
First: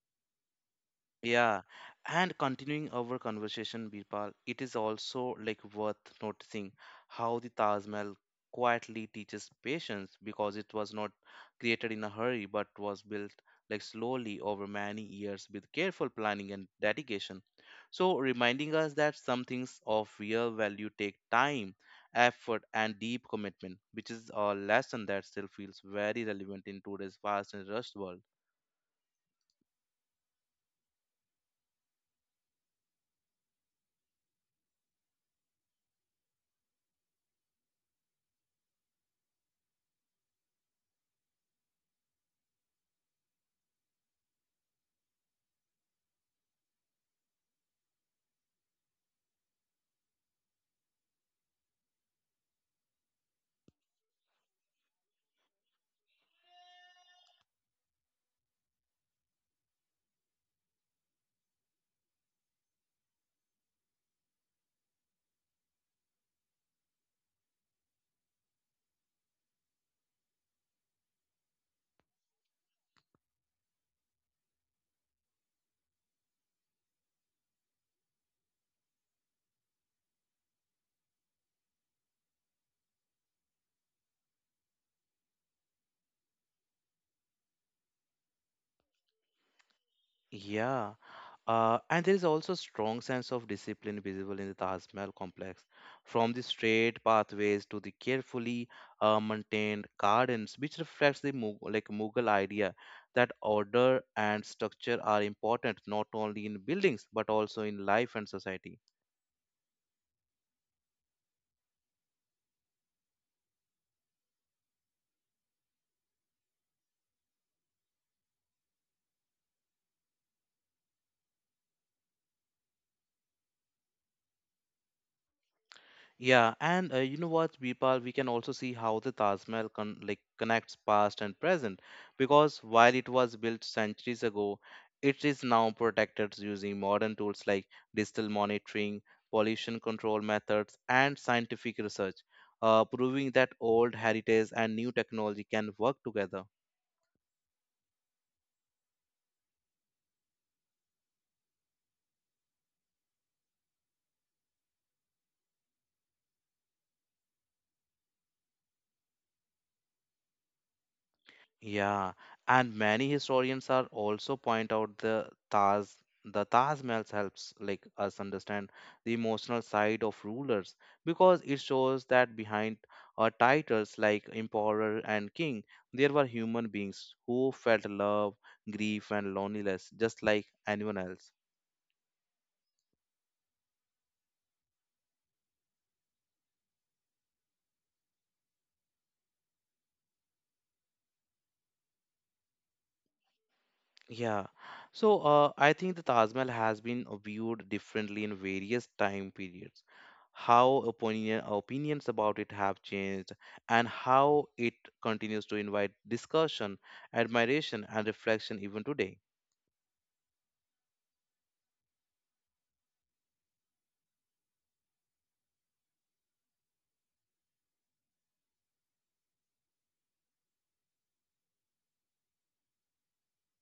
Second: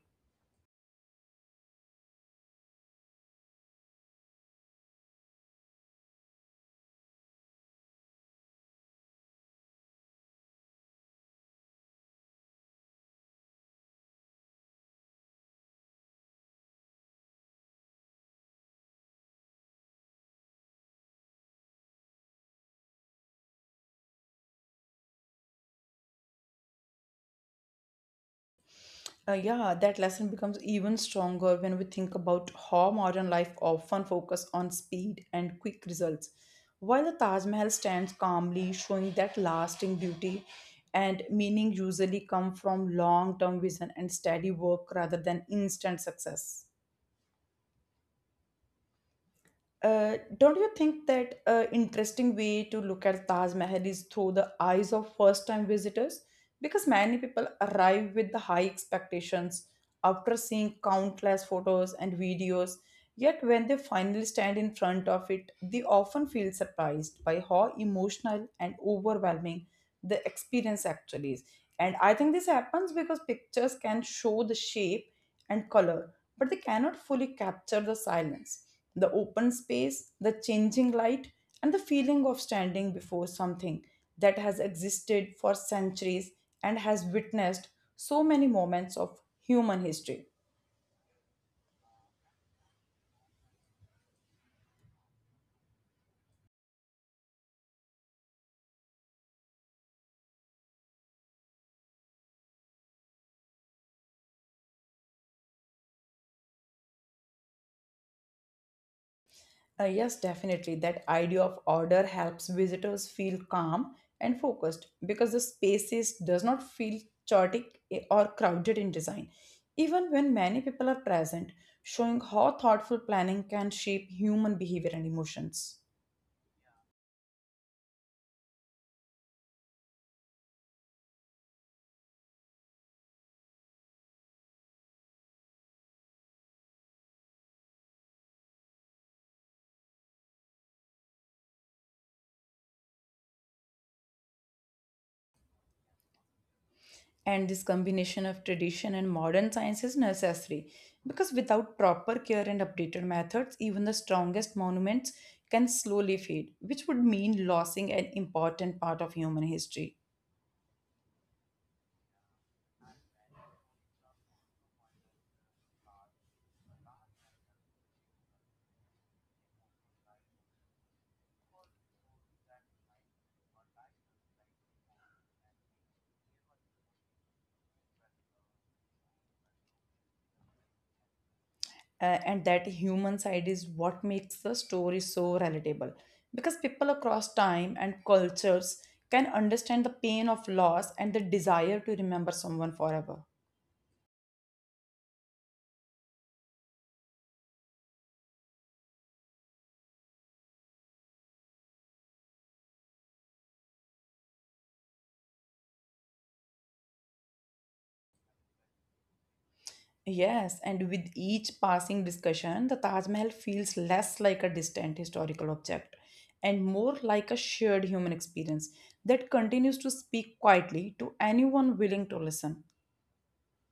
[SPEAKER 1] Yeah, and continuing our conversation, Birpal, it is also like worth noticing how the Taj Mahal quietly teaches patience because it was not created in a hurry but was built like slowly over many years with careful planning and dedication. So, reminding us that some things of real value take time, effort, and deep commitment, which is a lesson that still feels very relevant in today's fast and rushed world.
[SPEAKER 2] Yeah, that lesson becomes even stronger when we think about how modern life often focuses on speed and quick results. While the Taj Mahal stands calmly, showing that lasting beauty and meaning usually come from long term vision and steady work rather than instant success. Don't you think that interesting way to look at Taj Mahal is through the eyes of first-time visitors? Because many people arrive with the high expectations after seeing countless photos and videos, yet when they finally stand in front of it, they often feel surprised by how emotional and overwhelming the experience actually is. And I think this happens because pictures can show the shape and color but they cannot fully capture the silence, the open space, the changing light, and the feeling of standing before something that has existed for centuries and has witnessed so many moments of human history.
[SPEAKER 1] Yeah. And there is also strong sense of discipline visible in the Taj Mahal complex, from the straight pathways to the carefully maintained gardens, which reflects the Mughal idea that order and structure are important not only in buildings but also in life and society.
[SPEAKER 2] Yes, definitely. That idea of order helps visitors feel calm and focused because the spaces does not feel chaotic or crowded in design. Even when many people are present, showing how thoughtful planning can shape human behavior and emotions.
[SPEAKER 1] Yeah, and you know what, Vipal, we can also see how the Taj Mahal connects past and present because while it was built centuries ago, it is now protected using modern tools like digital monitoring, pollution control methods, and scientific research, proving that old heritage and new technology can work together.
[SPEAKER 2] And this combination of tradition and modern science is necessary because without proper care and updated methods, even the strongest monuments can slowly fade, which would mean losing an important part of human history.
[SPEAKER 1] Yeah, and many historians are also point out the Taj Mahal helps like us understand the emotional side of rulers because it shows that behind titles like emperor and king there were human beings who felt love, grief, and loneliness just like anyone else.
[SPEAKER 2] And that human side is what makes the story so relatable because people across time and cultures can understand the pain of loss and the desire to remember someone forever.
[SPEAKER 1] Yeah. So, I think the Taj Mahal has been viewed differently in various time periods. How opinions about it have changed and how it continues to invite discussion, admiration, and reflection even today.
[SPEAKER 2] Yes, and with each passing discussion the Taj Mahal feels less like a distant historical object and more like a shared human experience that continues to speak quietly to anyone willing to listen.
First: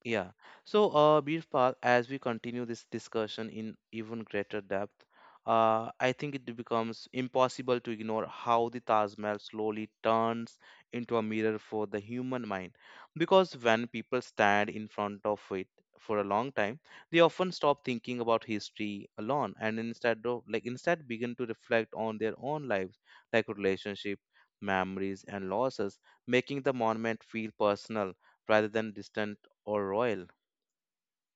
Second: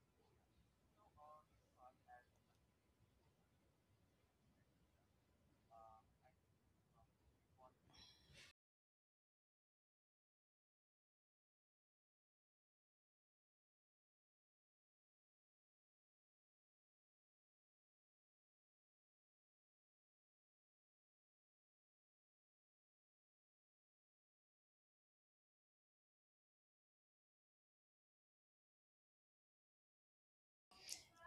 [SPEAKER 1] Yeah. So, Birpal, as we continue this discussion in even greater depth, I think it becomes impossible to ignore how the Taj Mahal slowly turns into a mirror for the human mind. Because when people stand in front of it for a long time, they often stop thinking about history alone and instead of like instead begin to reflect on their own lives, like relationship, memories, and losses, making the monument feel personal rather than distant or royal.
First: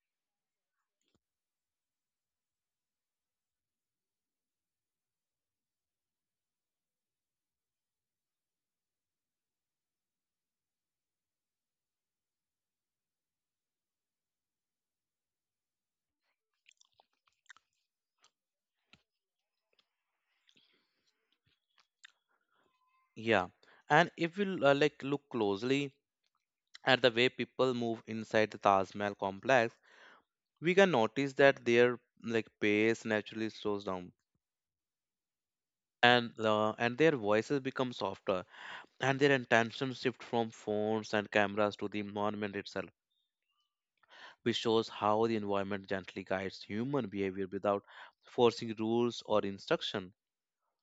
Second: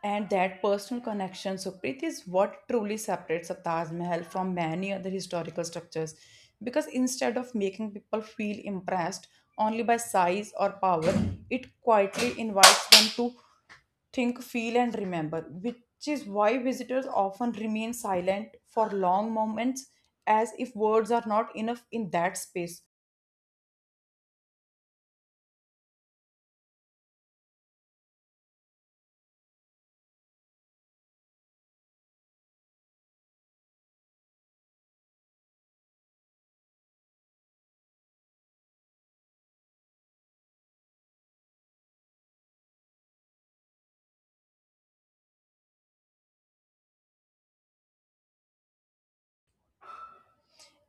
[SPEAKER 2] And that personal connection, Supreet, is what truly separates a Taj Mahal from many other historical structures. Because instead of making people feel impressed only by size or power, it quietly invites them to think, feel, and remember, which is why visitors often remain silent for long moments as if words are not enough in that space.
[SPEAKER 1] Yeah, and if we look closely at the way people move inside the Taj Mahal complex, we can notice that their like pace naturally slows down, and and their voices become softer, and their attention shift from phones and cameras to the monument itself, which shows how the environment gently guides human behavior without forcing rules or instruction.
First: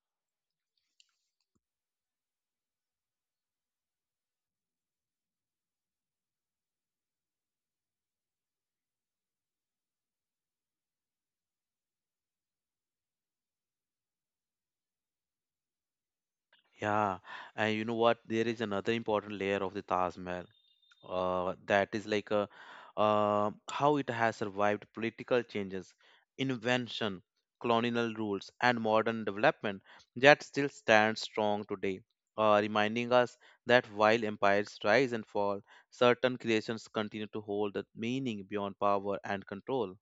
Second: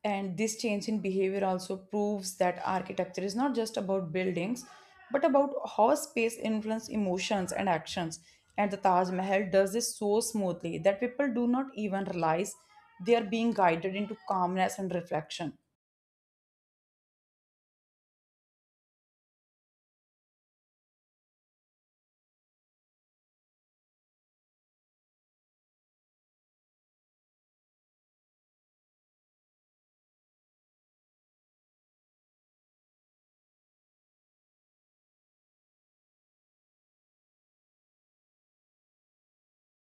[SPEAKER 2] And this change in behavior also proves that architecture is not just about buildings, but about how space influences emotions and actions. And the Taj Mahal does this so smoothly that people do not even realize they are being guided into calmness and reflection.
[SPEAKER 1] Yeah, and you know what, there is another important layer of the Taj Mahal, that is like a, how it has survived political changes, invention, colonial rules, and modern development. That still stands strong today, reminding us that while empires rise and fall, certain creations continue to hold a meaning beyond power and control.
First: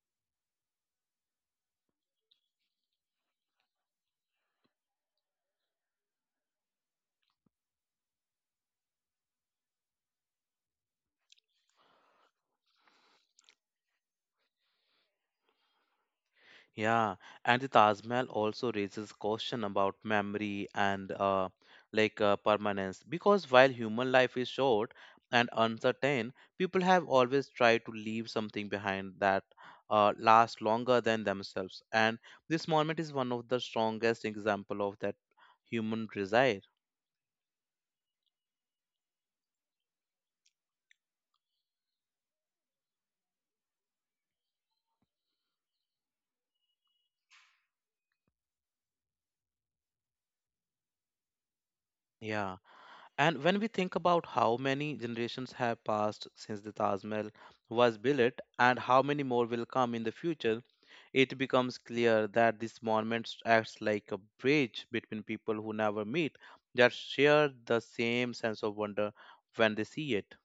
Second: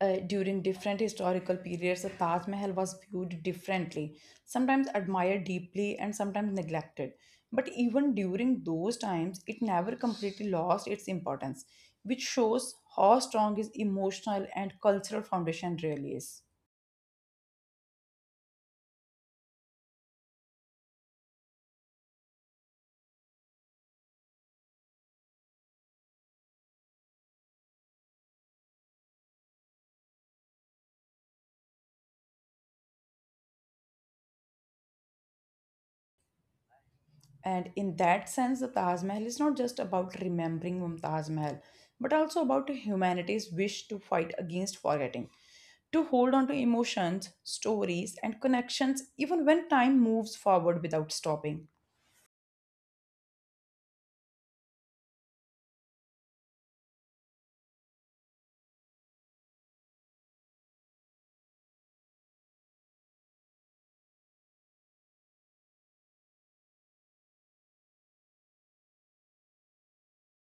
[SPEAKER 2] During different historical periods, the Taj Mahal was viewed differently, sometimes admired deeply and sometimes neglected. But even during those times, it never completely lost its importance, which shows how strong its emotional and cultural foundation really is.
[SPEAKER 1] Yeah, and the Taj Mahal also raises question about memory and permanence because while human life is short and uncertain, people have always tried to leave something behind that lasts longer than themselves. And this monument is one of the strongest example of that human desire.
[SPEAKER 2] And in that sense, the Taj Mahal is not just about remembering Mumtaz Mahal, but also about humanity's wish to fight against forgetting, to hold on to emotions, stories, and connections even when time moves forward without stopping.
[SPEAKER 1] Yeah. And when we think about how many generations have passed since the Taj Mahal was built and how many more will come in the future, it becomes clear that this monument acts like a bridge between people who never meet, that share the same sense of wonder when they see it.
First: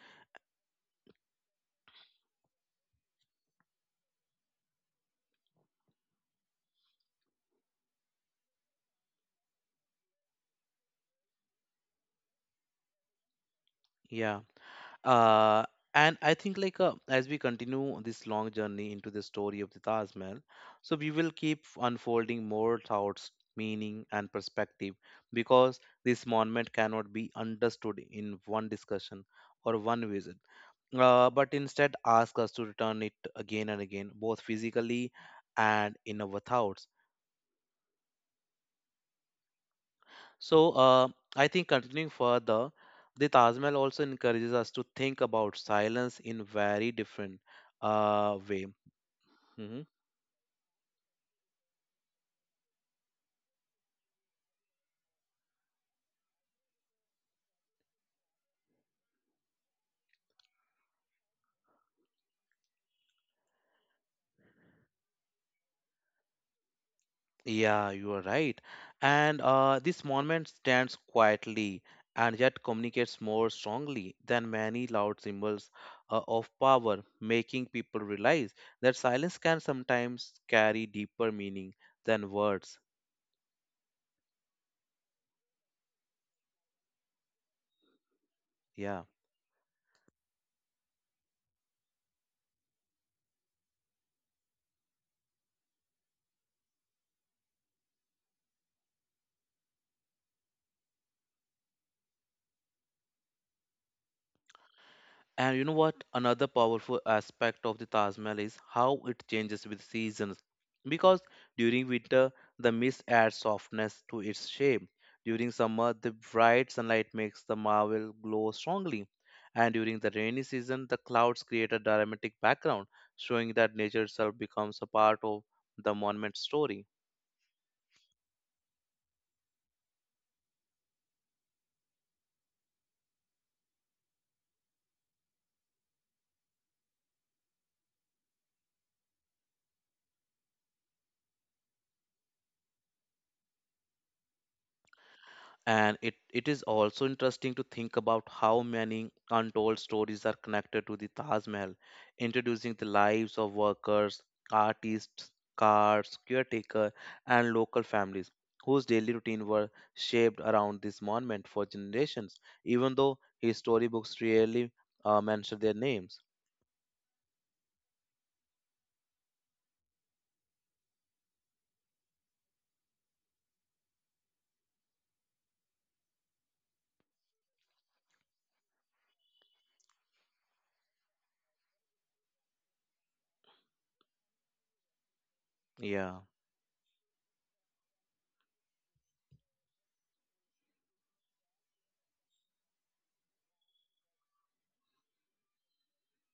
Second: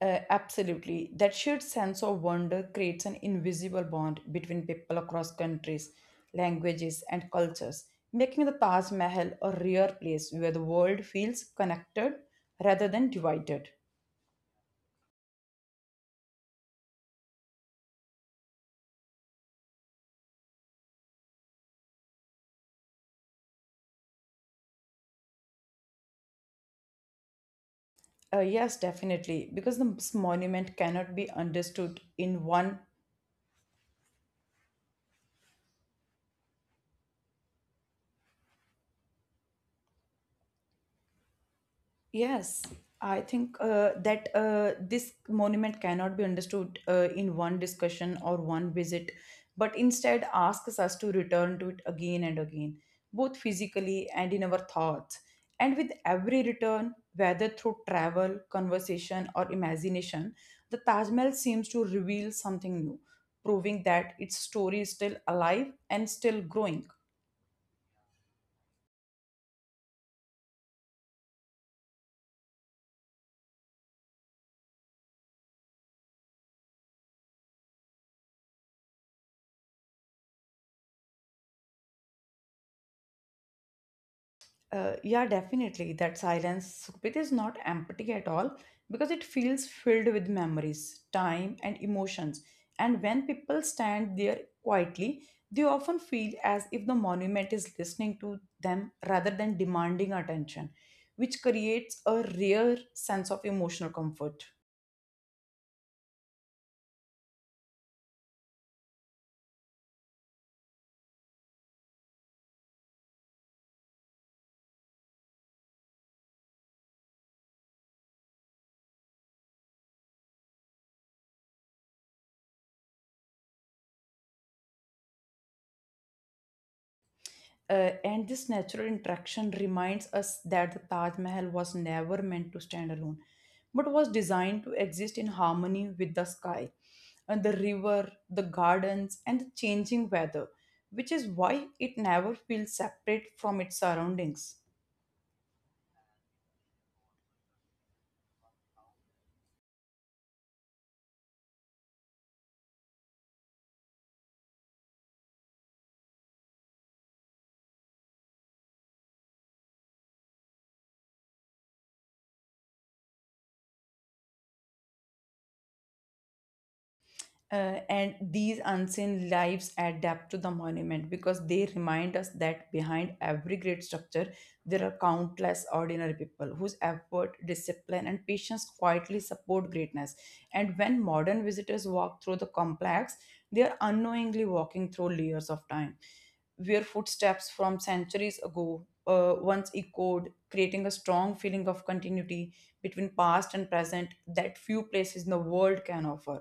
[SPEAKER 2] Absolutely. That shared sense of wonder creates an invisible bond between people across countries, languages, and cultures, making the Taj Mahal a rare place where the world feels connected rather than divided.
[SPEAKER 1] Yeah. uh, and I think like as we continue this long journey into the story of the Taj Mahal, so we will keep unfolding more thoughts, meaning and perspective, because this monument cannot be understood in one
[SPEAKER 2] Yes,
[SPEAKER 1] discussion
[SPEAKER 2] definitely,
[SPEAKER 1] or
[SPEAKER 2] because
[SPEAKER 1] one
[SPEAKER 2] this
[SPEAKER 1] visit,
[SPEAKER 2] monument cannot be
[SPEAKER 1] but instead
[SPEAKER 2] understood
[SPEAKER 1] ask
[SPEAKER 2] in
[SPEAKER 1] us to
[SPEAKER 2] one.
[SPEAKER 1] return it again and again, both physically and in our thoughts. So uh, I think continuing
[SPEAKER 2] Yes,
[SPEAKER 1] further,
[SPEAKER 2] I
[SPEAKER 1] the
[SPEAKER 2] think
[SPEAKER 1] Taj Mahal also
[SPEAKER 2] that
[SPEAKER 1] encourages us to
[SPEAKER 2] this
[SPEAKER 1] think about
[SPEAKER 2] monument cannot
[SPEAKER 1] silence
[SPEAKER 2] be
[SPEAKER 1] in
[SPEAKER 2] understood
[SPEAKER 1] very
[SPEAKER 2] in
[SPEAKER 1] different
[SPEAKER 2] one discussion or
[SPEAKER 1] way.
[SPEAKER 2] one visit, but
[SPEAKER 1] hmm
[SPEAKER 2] instead asks us to return to it again and again, both physically and in our thoughts. And with every return, whether through travel, conversation, or imagination, the Taj Mahal seems to reveal something new, proving that its story is still alive and still growing.
[SPEAKER 1] Yeah, you are right. And this monument stands quietly and yet communicates more strongly than many loud symbols of power, making people realize that silence can sometimes carry deeper meaning than words.
[SPEAKER 2] Yeah, definitely. That silence, Sukhpreet, is not empty at all
[SPEAKER 1] Yeah.
[SPEAKER 2] because it feels filled with memories, time, and emotions. And when people stand there quietly, they often feel as if the monument is listening to them rather than demanding attention, which creates a rare sense of emotional comfort.
[SPEAKER 1] And you know what? Another powerful aspect of the Taj Mahal is how it changes with seasons. Because during winter, the mist adds softness to its shape. During summer, the bright sunlight makes the marble glow strongly. And during the rainy season, the clouds create a dramatic background, showing that nature itself becomes a part of the monument's story.
[SPEAKER 2] And this natural interaction reminds us that the Taj Mahal was never meant to stand alone, but was designed to exist in harmony with the sky, and the river, the gardens, and the changing weather, which is why it never feels separate from its surroundings.
[SPEAKER 1] And it is also interesting to think about how many untold stories are connected to the Taj Mahal, introducing the lives of workers, artists, guards, caretaker, and local families whose daily routine were shaped around this monument for generations, even though his storybooks rarely mention their names.
[SPEAKER 2] And these unseen lives adapt to the monument because they remind us that behind every great structure there are countless ordinary people whose effort discipline and patience quietly support greatness, and when modern visitors walk through the complex they are unknowingly walking through layers of time
[SPEAKER 1] Yeah.
[SPEAKER 2] where footsteps from centuries ago once echoed, creating a strong feeling of continuity between past and present that few places in the world can offer.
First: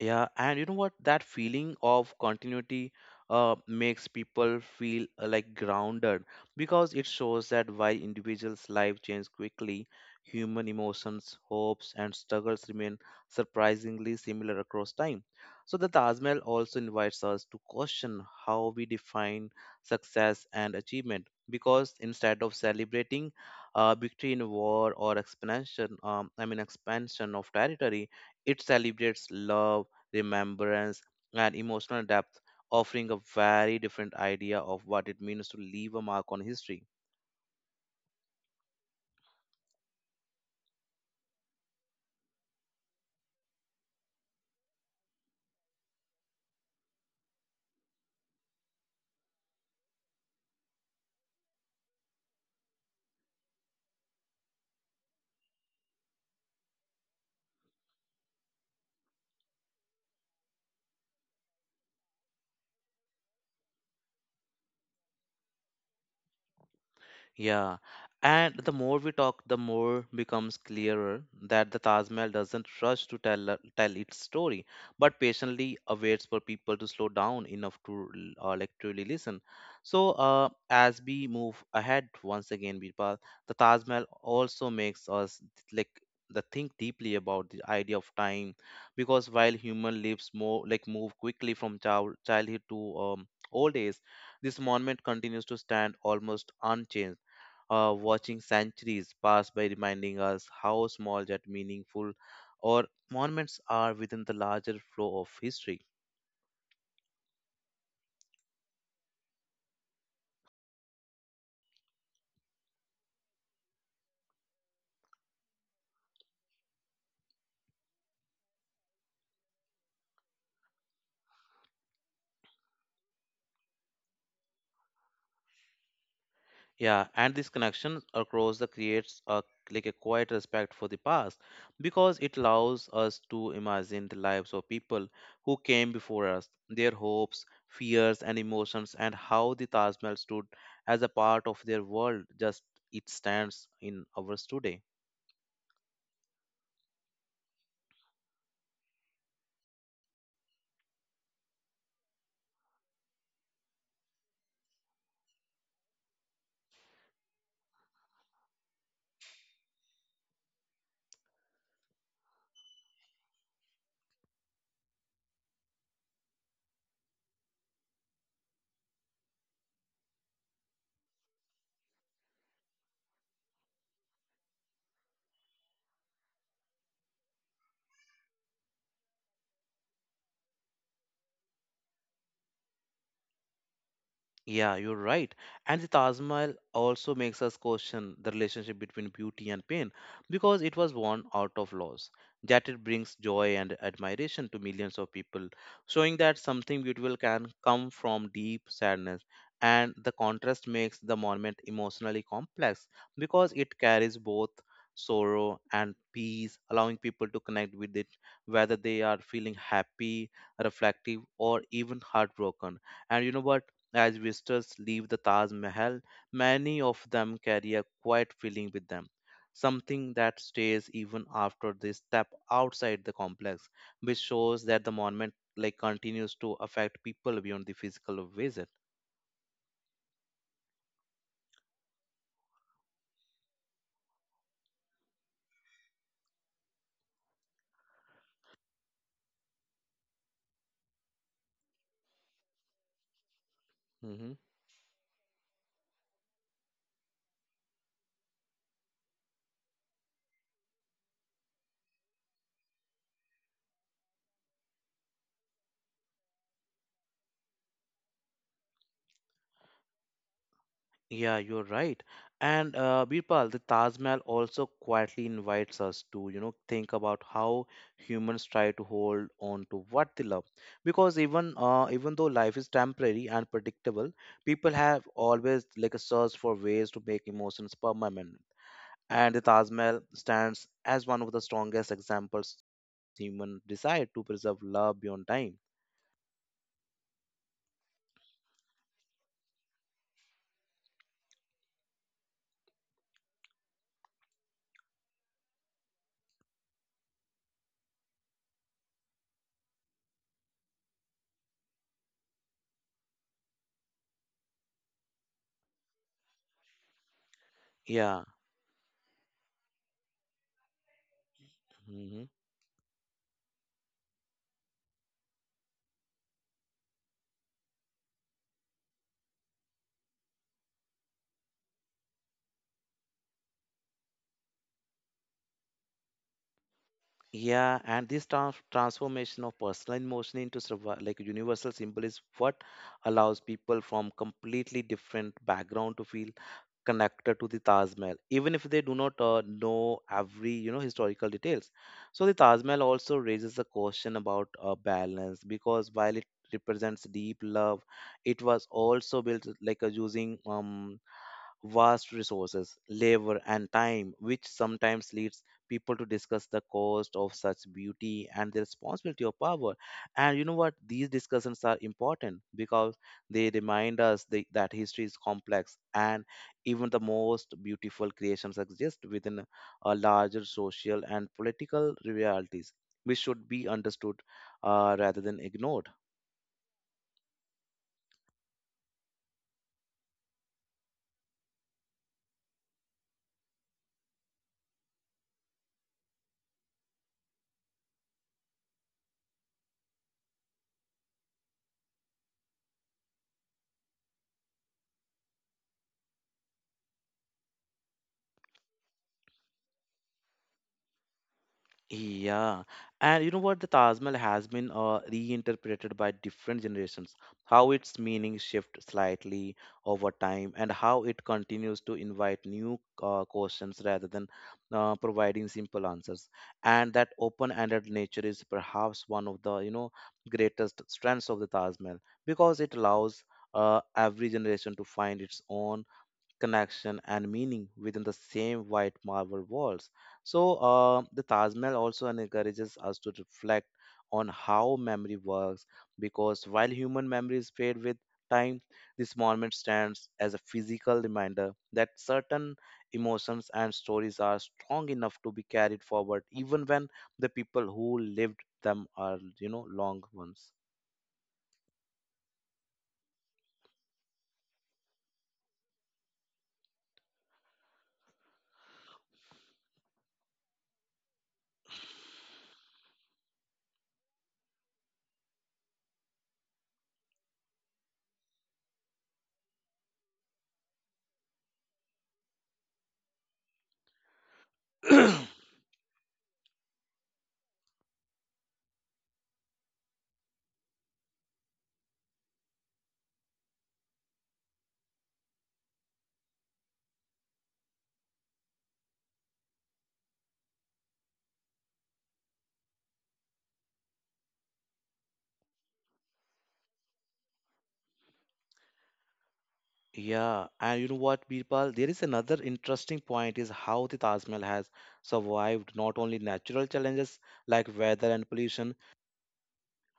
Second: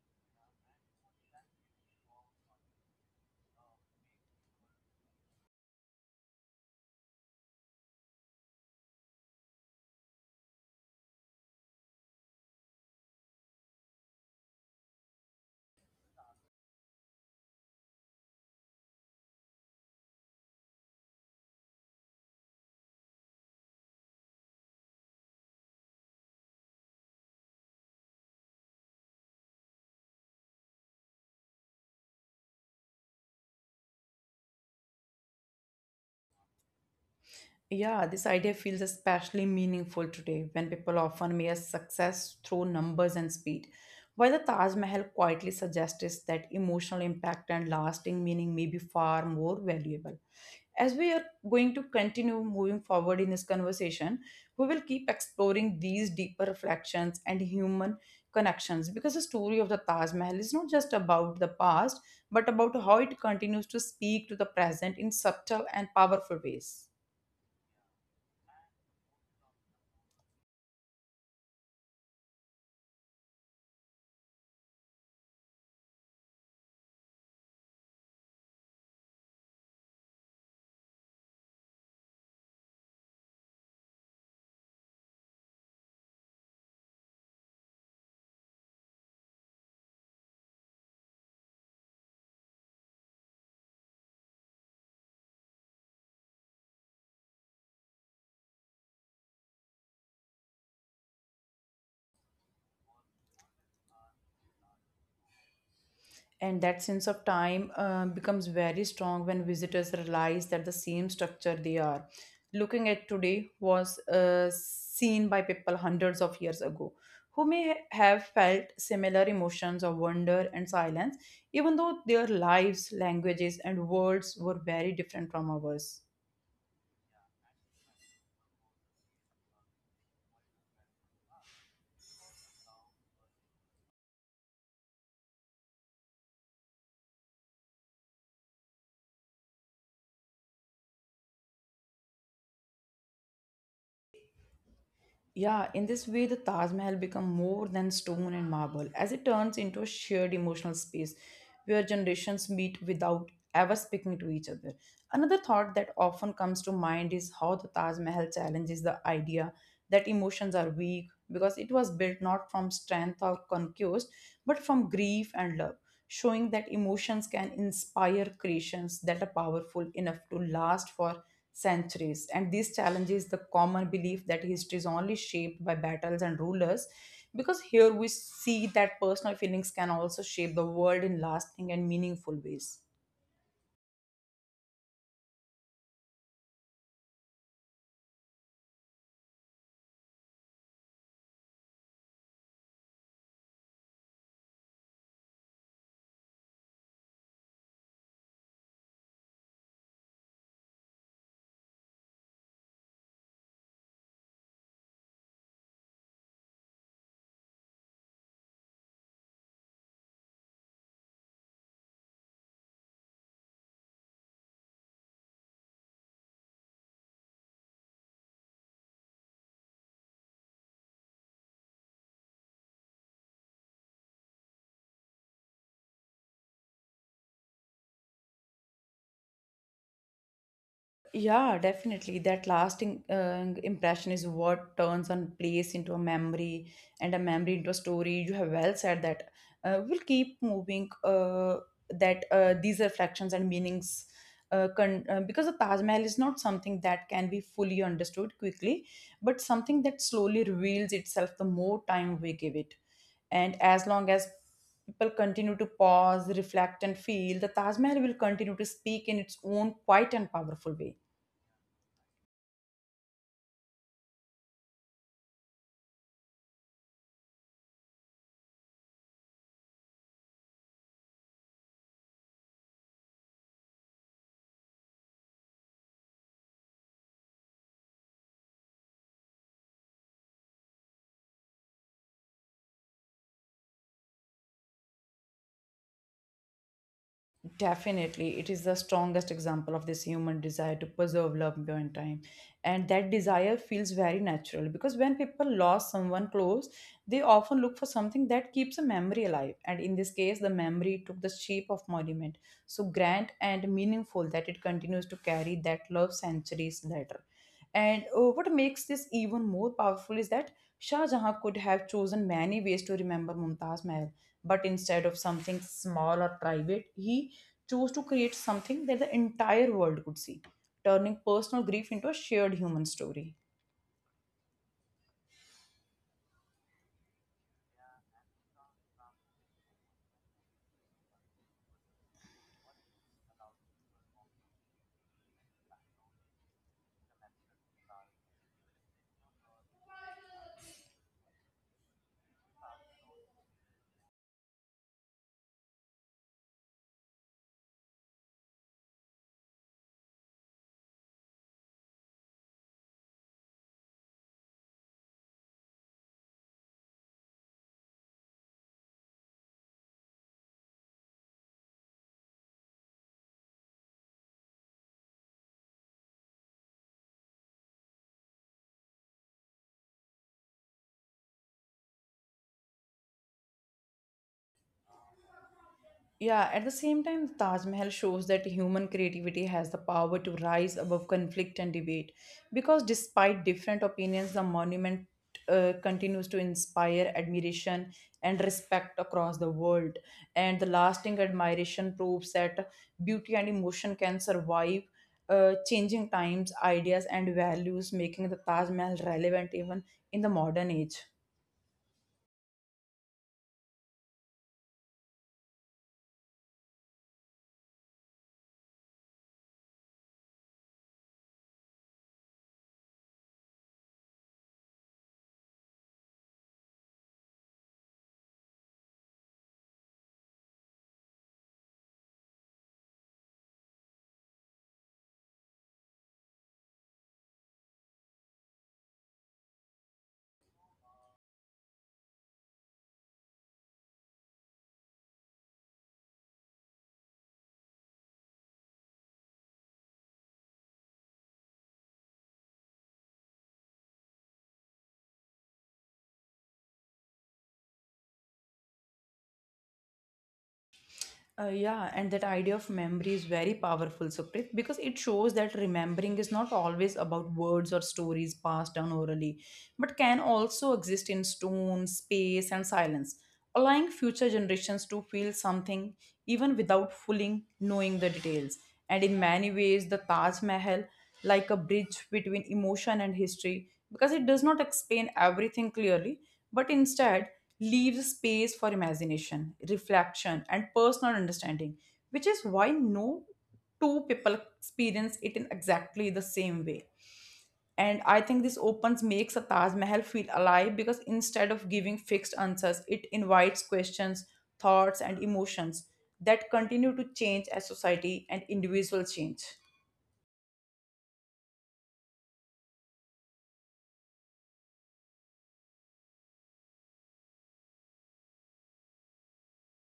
[SPEAKER 1] Yeah, and you know what? That feeling of continuity makes people feel like grounded, because it shows that while individuals' life change quickly, human emotions, hopes, and struggles remain surprisingly similar across time. So the Taj Mahal also invites us to question how we define success and achievement, because instead of celebrating victory in war or expansion, I mean expansion of territory, it celebrates love, remembrance, and emotional depth, offering a very different idea of what it means to leave a mark on history.
[SPEAKER 2] Yeah, this idea feels especially meaningful today when people often measure success through numbers and speed. While the Taj Mahal quietly suggests that emotional impact and lasting meaning may be far more valuable. As we are going to continue moving forward in this conversation, we will keep exploring these deeper reflections and human connections because the story of the Taj Mahal is not just about the past, but about how it continues to speak to the present in subtle and powerful ways.
[SPEAKER 1] Yeah, and the more we talk, the more becomes clearer that the Taj Mahal doesn't rush to tell its story, but patiently awaits for people to slow down enough to like truly listen. So, as we move ahead once again, Birpal, the Taj Mahal also makes us like the think deeply about the idea of time, because while human lives more like move quickly from childhood to old age, this monument continues to stand almost unchanged, watching centuries pass by, reminding us how small yet meaningful our monuments are within the larger flow of history.
[SPEAKER 2] And that sense of time becomes very strong when visitors realize that the same structure they are looking at today was seen by people hundreds of years ago who have felt similar emotions of wonder and silence even though their lives languages and worlds were very different from ours.
[SPEAKER 1] Yeah, and this connection across the creates a like a quiet respect for the past, because it allows us to imagine the lives of people who came before us, their hopes, fears, and emotions, and how the Taj Mahal stood as a part of their world just it stands in ours today.
[SPEAKER 2] Yeah, in this way, the Taj Mahal becomes more than stone and marble as it turns into a shared emotional space where generations meet without ever speaking to each other. Another thought that often comes to mind is how the Taj Mahal challenges the idea that emotions are weak because it was built not from strength or conquest but from grief and love, showing that emotions can inspire creations that are powerful enough to last for centuries. And this challenges the common belief that history is only shaped by battles and rulers, because here we see that personal feelings can also shape the world in lasting and meaningful ways.
[SPEAKER 1] Yeah, you're right. And the Taj Mahal also makes us question the relationship between beauty and pain, because it was worn out of loss. Yet it brings joy and admiration to millions of people, showing that something beautiful can come from deep sadness. And the contrast makes the monument emotionally complex, because it carries both sorrow and peace, allowing people to connect with it, whether they are feeling happy, reflective, or even heartbroken. And you know what? As visitors leave the Taj Mahal, many of them carry a quiet feeling with them, something that stays even after they step outside the complex, which shows that the monument like continues to affect people beyond the physical visit.
[SPEAKER 2] Yeah, definitely. That lasting impression is what turns a place into a memory and a memory into a story. You have well said that. We'll keep moving that these reflections and meanings because the Taj Mahal is not something that can be fully understood quickly, but something that slowly reveals itself the more time we give it. And as long as people continue to pause, reflect, and feel, the Taj Mahal will continue to speak in its own quiet and powerful way.
[SPEAKER 1] Yeah, you're right. And Birpal, the Taj Mahal also quietly invites us to, you know, think about how humans try to hold on to what they love. Because even though life is temporary and predictable, people have always like a search for ways to make emotions permanent. And the Taj Mahal stands as one of the strongest examples human desire to preserve love beyond time.
[SPEAKER 2] Definitely, it is the strongest example of this human desire to preserve love beyond time. And that desire feels very natural because when people lost someone close, they often look for something that keeps a memory alive. And in this case, the memory took the shape of monument, so grand and meaningful that it continues to carry that love centuries later. And
[SPEAKER 1] Yeah.
[SPEAKER 2] what makes this even more powerful is that Shah Jahan could have chosen
[SPEAKER 1] Mhm.
[SPEAKER 2] many ways to remember Mumtaz Mahal, but instead of something small or private, he chose to create something that the entire world could see, turning personal grief into a shared human story.
[SPEAKER 1] Yeah, and this transformation of personal emotion into like universal symbol is what allows people from completely different background to feel connected to the Taj Mahal, even if they do not know every, you know, historical details. So the Taj Mahal also raises a question about balance, because while it represents deep love, it was also built like using vast resources, labor, and time, which sometimes leads people to discuss the cost of such beauty and the responsibility of power. And you know what? These discussions are important because they remind us that history is complex and even the most beautiful creations exist within a larger social and political realities, which should be understood rather than ignored.
[SPEAKER 2] Yeah, at the same time, the Taj Mahal shows that human creativity has the power to rise above conflict and debate. Because despite different opinions, the monument continues to inspire admiration and respect across the world. And the lasting admiration proves that beauty and emotion can survive changing times, ideas, and values, making the Taj Mahal relevant even in the modern age.
[SPEAKER 1] Yeah, and you know what? The Taj Mahal has been reinterpreted by different generations, how its meaning shifts slightly over time, and how it continues to invite new questions rather than providing simple answers. And that open-ended nature is perhaps one of the, you know, greatest strengths of the Taj Mahal, because it allows every generation to find its own connection and meaning within the same white marble walls. So the Taj Mahal also encourages us to reflect on how memory works, because while human memory is fade with time, this monument stands as a physical reminder that certain emotions and stories are strong enough to be carried forward even when the people who lived them are, you know, long ones.
[SPEAKER 2] Yeah, and that idea of memory is very powerful, Sukrit, because it shows that remembering is not always about words or stories passed down orally, but can also exist in stone, space, and silence, allowing future generations to feel something even without fully knowing the details. And in many ways, the Taj Mahal, like a bridge between emotion and history, because it does not explain everything clearly, but instead leaves space for imagination, reflection, and personal understanding, which is why no two people experience it in exactly the same way. And I think this opens makes a Taj Mahal feel alive because instead of giving fixed answers, it invites questions, thoughts, and emotions that continue to change as society and individuals change.
[SPEAKER 1] Yeah, and you know what, Birpal? There is another interesting point is how the Taj Mahal has survived not only natural challenges like weather and pollution,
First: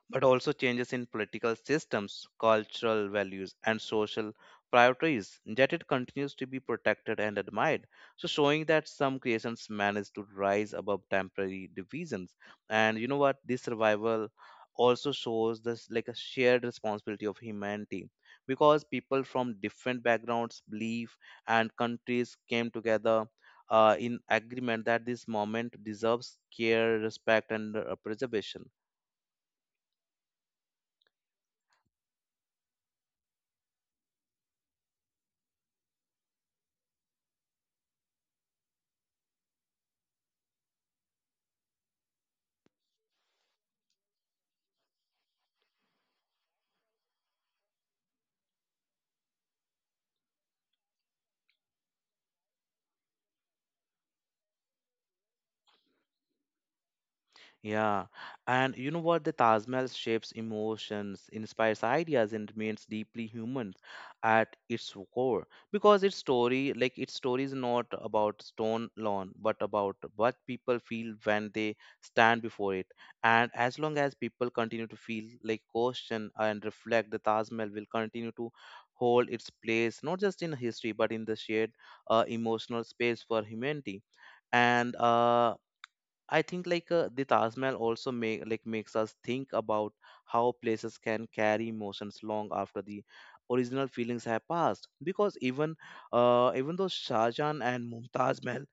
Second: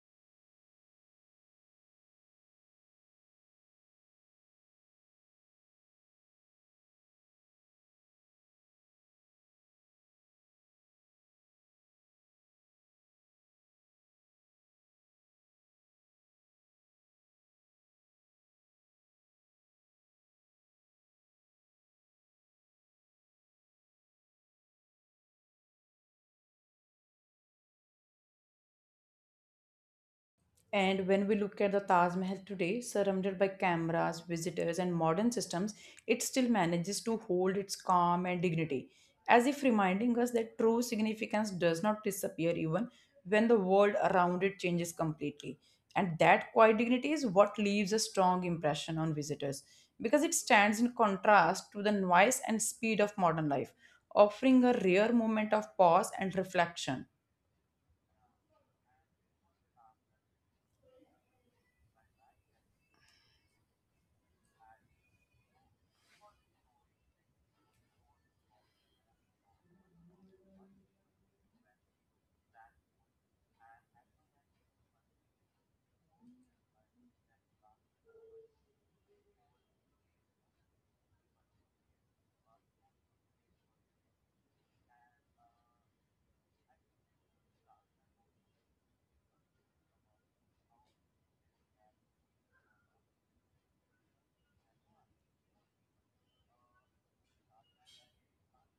[SPEAKER 1] but also changes in political systems, cultural values, and social priorities, yet it continues to be protected and admired. So, showing that some creations manage to rise above temporary divisions. And you know what? This survival also shows this like a shared responsibility of humanity, because people from different backgrounds, belief, and countries came together. In agreement that this moment deserves care, respect, and preservation.
[SPEAKER 2] And when we look at the Taj Mahal today, surrounded by cameras, visitors, and modern systems, it still manages to hold its calm and dignity, as if reminding us that true significance does not disappear even when the world around it changes completely. And that quiet dignity is what leaves a strong impression on visitors, because it stands in contrast to the noise and speed of modern life, offering a rare moment of pause and reflection.
[SPEAKER 1] Yeah, and you know what? The Taj Mahal shapes emotions, inspires ideas, and remains deeply human at its core, because its story, like its story is not about stone alone, but about what people feel when they stand before it. And as long as people continue to feel, like question and reflect, the Taj Mahal will continue to hold its place not just in history but in the shared emotional space for humanity. And I think the Taj Mahal also makes us think about how places can carry emotions long after the original feelings have passed. Because even though Shah Jahan and Mumtaz Mahal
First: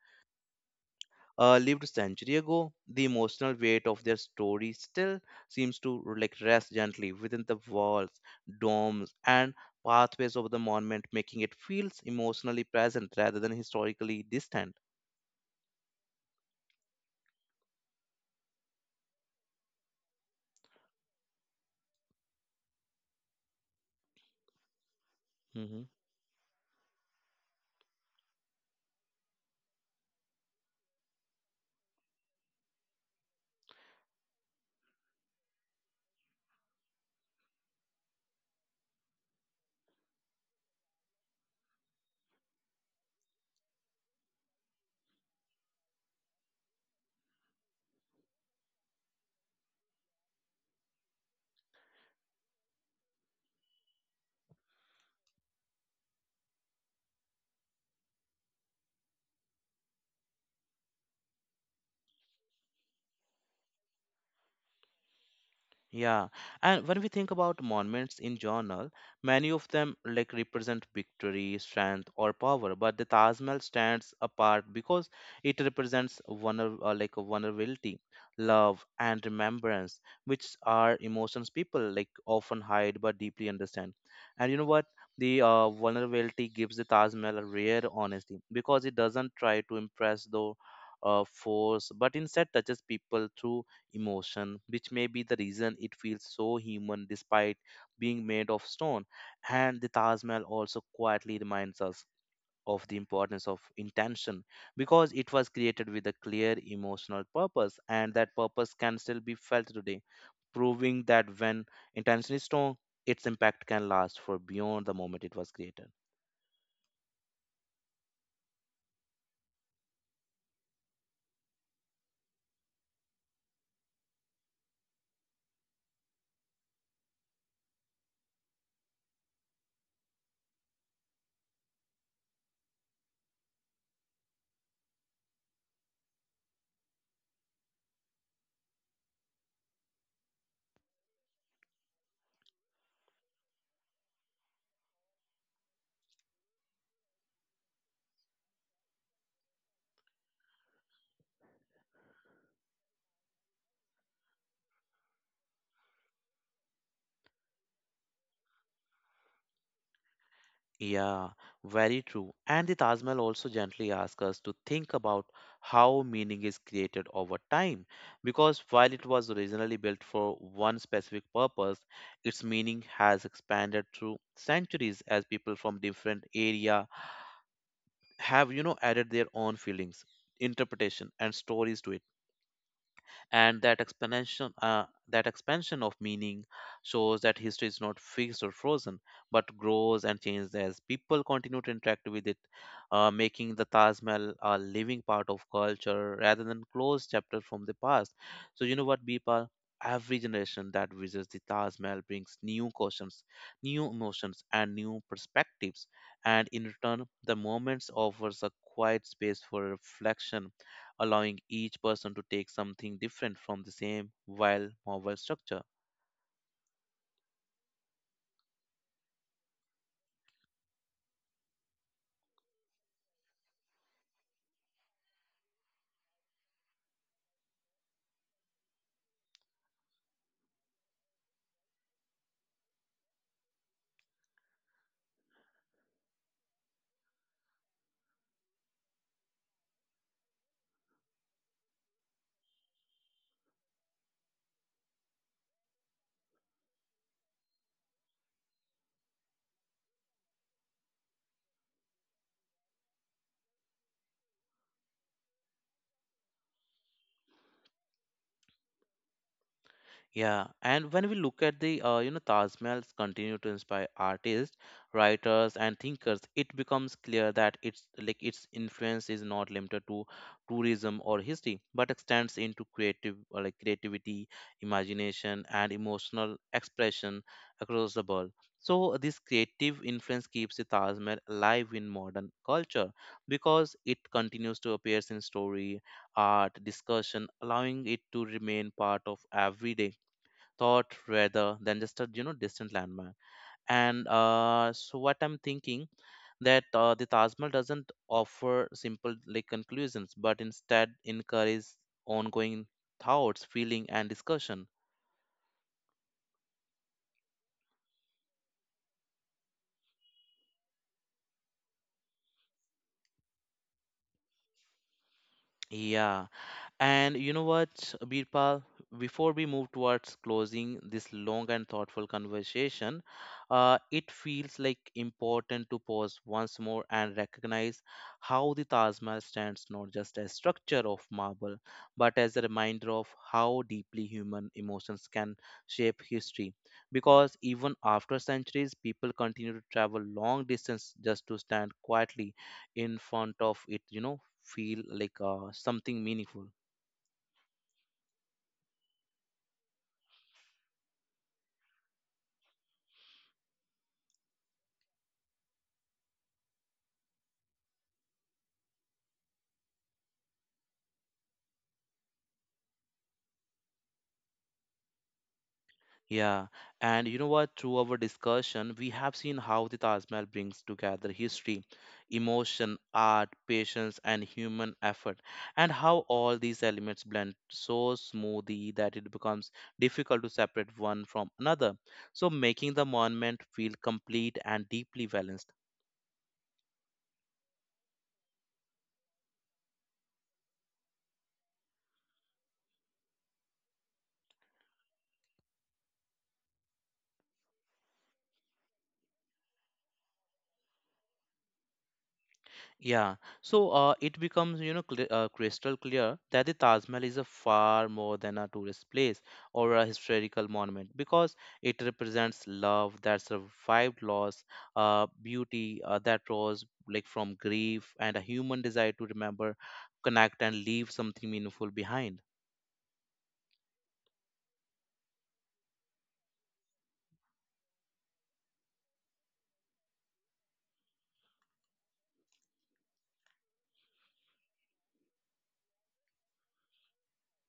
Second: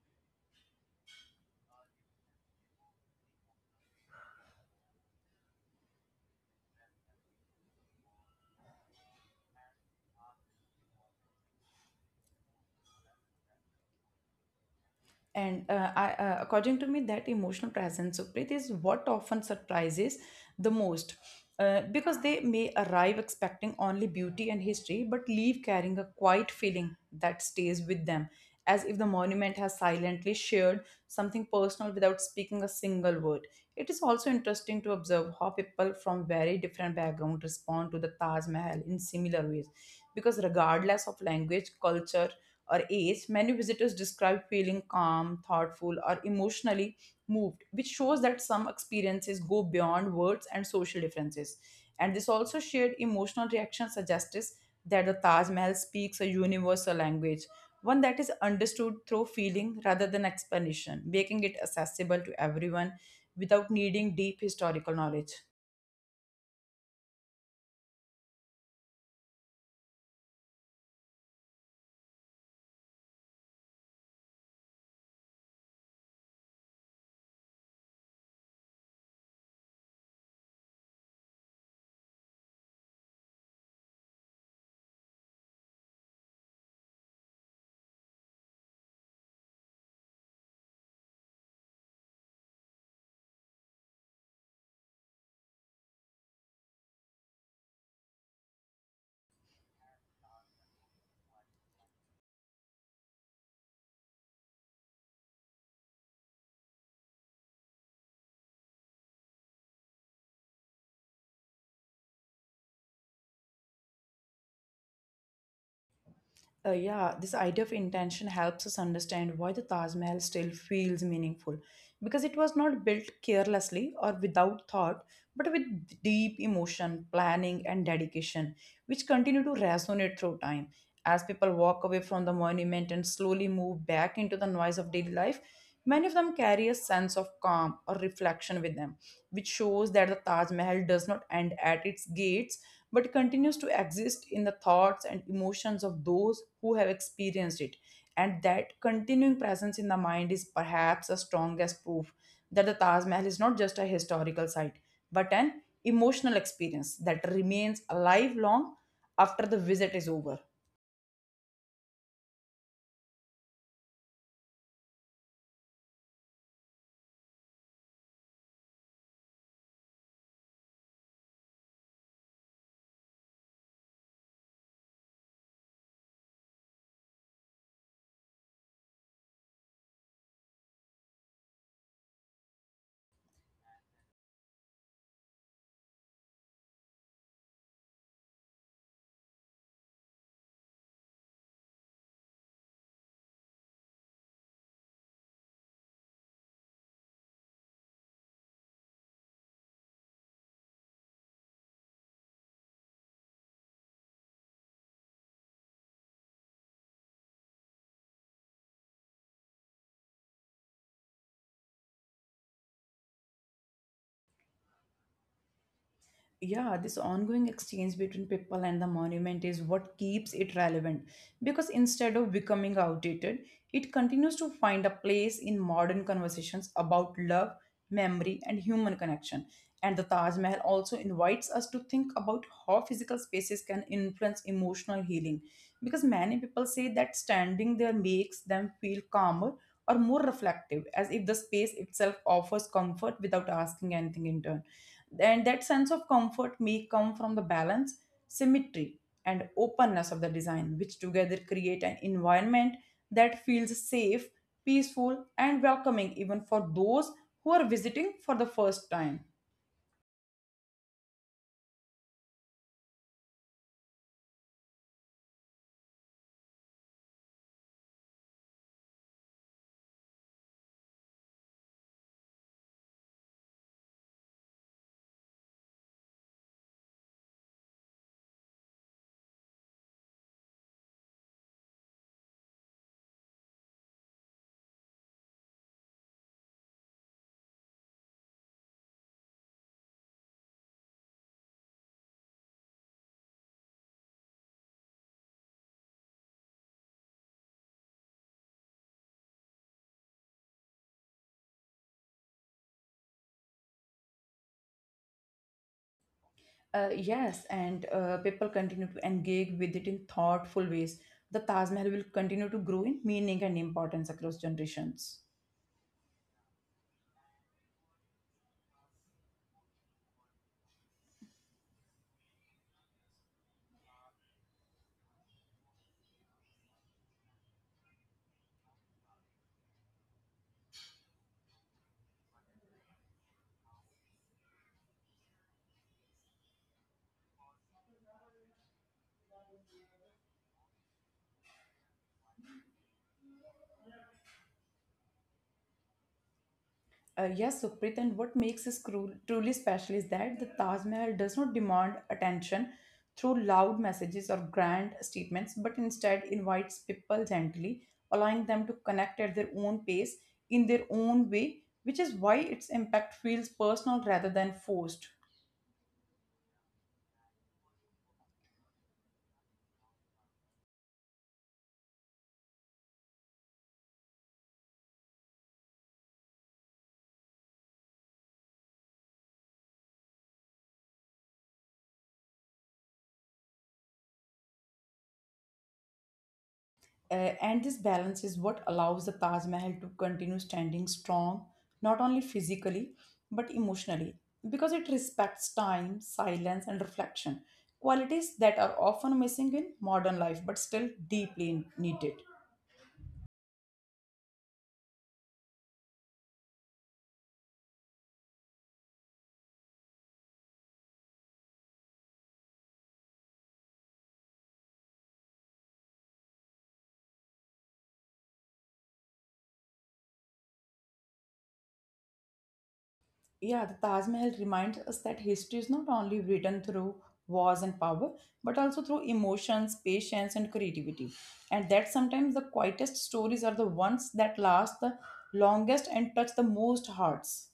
[SPEAKER 1] lived a century ago, the emotional weight of their story still seems to like rest gently within the walls, domes, and pathways of the monument, making it feels emotionally present rather than historically distant.
[SPEAKER 2] And according to me, that emotional presence, Supreet, is what often surprises the most. Because they may arrive expecting only beauty and history, but leave carrying a quiet feeling that stays with them, as if the monument has silently shared something personal without speaking a single word. It is also interesting to observe how people from very different backgrounds respond to the Taj Mahal in similar ways, because regardless of language, culture, or ACE, many visitors describe feeling calm, thoughtful, or emotionally moved, which shows that some experiences go beyond words and social differences. And this also shared emotional reaction suggests that the Taj Mahal speaks a universal language, one that is understood through feeling rather than explanation, making it accessible to everyone without needing deep historical knowledge.
[SPEAKER 1] Yeah, and when we think about monuments in journal, many of them like represent victory, strength, or power. But the Taj Mahal stands apart because it represents like vulnerability, love, and remembrance, which are emotions people like often hide but deeply understand. And you know what? The vulnerability gives the Taj Mahal a rare honesty, because it doesn't try to impress though. Force, but instead touches people through emotion, which may be the reason it feels so human despite being made of stone. And the Taj Mahal also quietly reminds us of the importance of intention, because it was created with a clear emotional purpose, and that purpose can still be felt today, proving that when intention is strong, its impact can last for beyond the moment it was created.
[SPEAKER 2] Yeah, this idea of intention helps us understand why the Taj Mahal still feels meaningful because it was not built carelessly or without thought, but with deep emotion, planning, and dedication, which continue to resonate through time. As people walk away from the monument and slowly move back into the noise of daily life, many of them carry a sense of calm or reflection with them, which shows that the Taj Mahal does not end at its gates but continues to exist in the thoughts and emotions of those who have experienced it. And that continuing presence in the mind is perhaps the strongest proof that the Taj Mahal is not just a historical site, but an emotional experience that remains alive long after the visit is over.
[SPEAKER 1] Yeah, very true. And the Taj Mahal also gently asks us to think about how meaning is created over time. Because while it was originally built for one specific purpose, its meaning has expanded through centuries as people from different area have, you know, added their own feelings, interpretation, and stories to it. And that expansion of meaning shows that history is not fixed or frozen but grows and changes as people continue to interact with it, making the Taj Mahal a living part of culture rather than closed chapter from the past. So you know what, people, every generation that visits the Taj Mahal brings new questions, new emotions and new perspectives, and in return the moments offers a quiet space for reflection, allowing each person to take something different from the same while novel structure.
[SPEAKER 2] Yeah, this ongoing exchange between people and the monument is what keeps it relevant, because instead of becoming outdated, it continues to find a place in modern conversations about love, memory, and human connection. And the Taj Mahal also invites us to think about how physical spaces can influence emotional healing, because many people say that standing there makes them feel calmer or more reflective, as if the space itself offers comfort without asking anything in turn. And that sense of comfort may come from the balance, symmetry, and openness of the design, which together create an environment that feels safe, peaceful, and welcoming even for those who are visiting for the first time.
[SPEAKER 1] Yeah, and when we look at the, you know, Taj Mahal's continue to inspire artists, writers, and thinkers, it becomes clear that it's like its influence is not limited to tourism or history, but extends into creative, like creativity, imagination, and emotional expression across the world. So this creative influence keeps the Taj Mahal alive in modern culture, because it continues to appear in story, art, discussion, allowing it to remain part of everyday thought rather than just a, you know, distant landmark. And so what I'm thinking that the Taj Mahal doesn't offer simple like conclusions but instead encourages ongoing thoughts, feeling and discussion.
[SPEAKER 2] Yes, and people continue to engage with it in thoughtful ways. The Taj Mahal will continue to grow in meaning and importance across generations.
[SPEAKER 1] Yeah. And you know what, Birpal? Before we move towards closing this long and thoughtful conversation, it feels like important to pause once more and recognize how the Taj Mahal stands not just as structure of marble, but as a reminder of how deeply human emotions can shape history. Because even after centuries, people continue to travel long distance just to stand quietly in front of it. You know, feel like something meaningful.
[SPEAKER 2] Yes, Sukhpreet, and what makes this truly special is that the Taj Mahal does not demand attention through loud messages or grand statements, but instead invites people gently, allowing them to connect at their own pace in their own way, which is why its impact feels personal rather than forced.
[SPEAKER 1] Yeah, and you know what? Through our discussion, we have seen how the Taj Mahal brings together history, emotion, art, patience, and human effort, and how all these elements blend so smoothly that it becomes difficult to separate one from another. So, making the monument feel complete and deeply balanced.
[SPEAKER 2] Uh, and this balance is what allows the Taj Mahal to continue standing strong, not only physically, but emotionally, because it respects time, silence, and reflection, qualities that are often missing in modern life but still deeply needed.
[SPEAKER 1] Yeah, so it becomes, you know, crystal clear that the Taj Mahal is a far more than a tourist place or a historical monument, because it represents love that survived loss, beauty that rose like from grief, and a human desire to remember, connect, and leave something meaningful behind.
[SPEAKER 2] Yeah, the Taj Mahal reminds us that history is not only written through wars and power, but also through emotions, patience, and creativity. And that sometimes the quietest stories are the ones that last the longest and touch the most hearts.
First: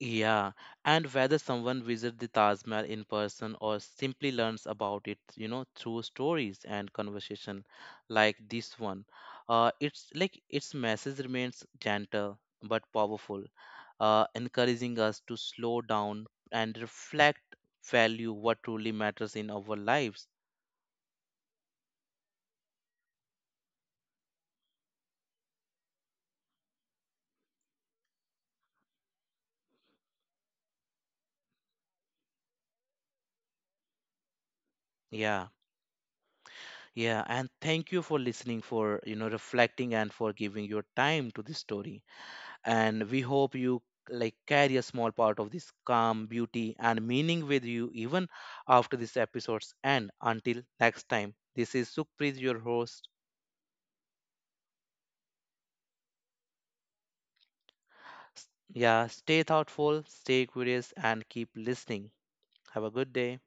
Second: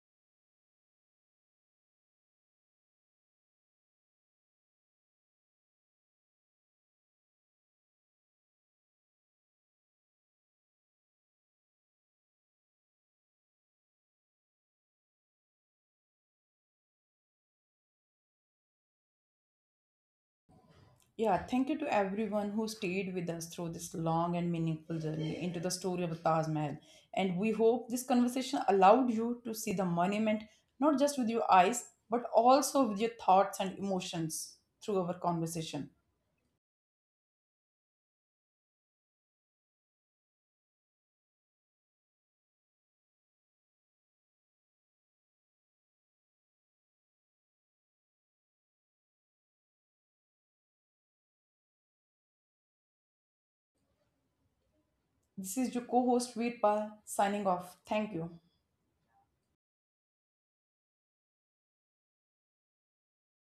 [SPEAKER 1] Yeah, and whether someone visits the Taj Mahal in person or simply learns about it, you know, through stories and conversation like this one, it's like its message remains gentle but powerful, encouraging us to slow down and reflect, value what truly matters in our lives.
[SPEAKER 2] Yeah, thank you to everyone who stayed with us through this long and meaningful journey into the story of the Taj Mahal. And we hope this conversation allowed you to see the monument not just with your eyes, but also with your thoughts and emotions through our
[SPEAKER 1] Yeah,
[SPEAKER 2] conversation.
[SPEAKER 1] yeah, and thank you for listening, for, you know, reflecting, and for giving your time to this story. And we hope you like carry a small part of this calm beauty and meaning with you even after this episode's end. Until next time, this is Sukhpreet, your host.
[SPEAKER 2] This is your co host, Veerpal, signing off. Thank you.
[SPEAKER 1] Yeah, stay thoughtful, stay curious and keep listening. Have a good day.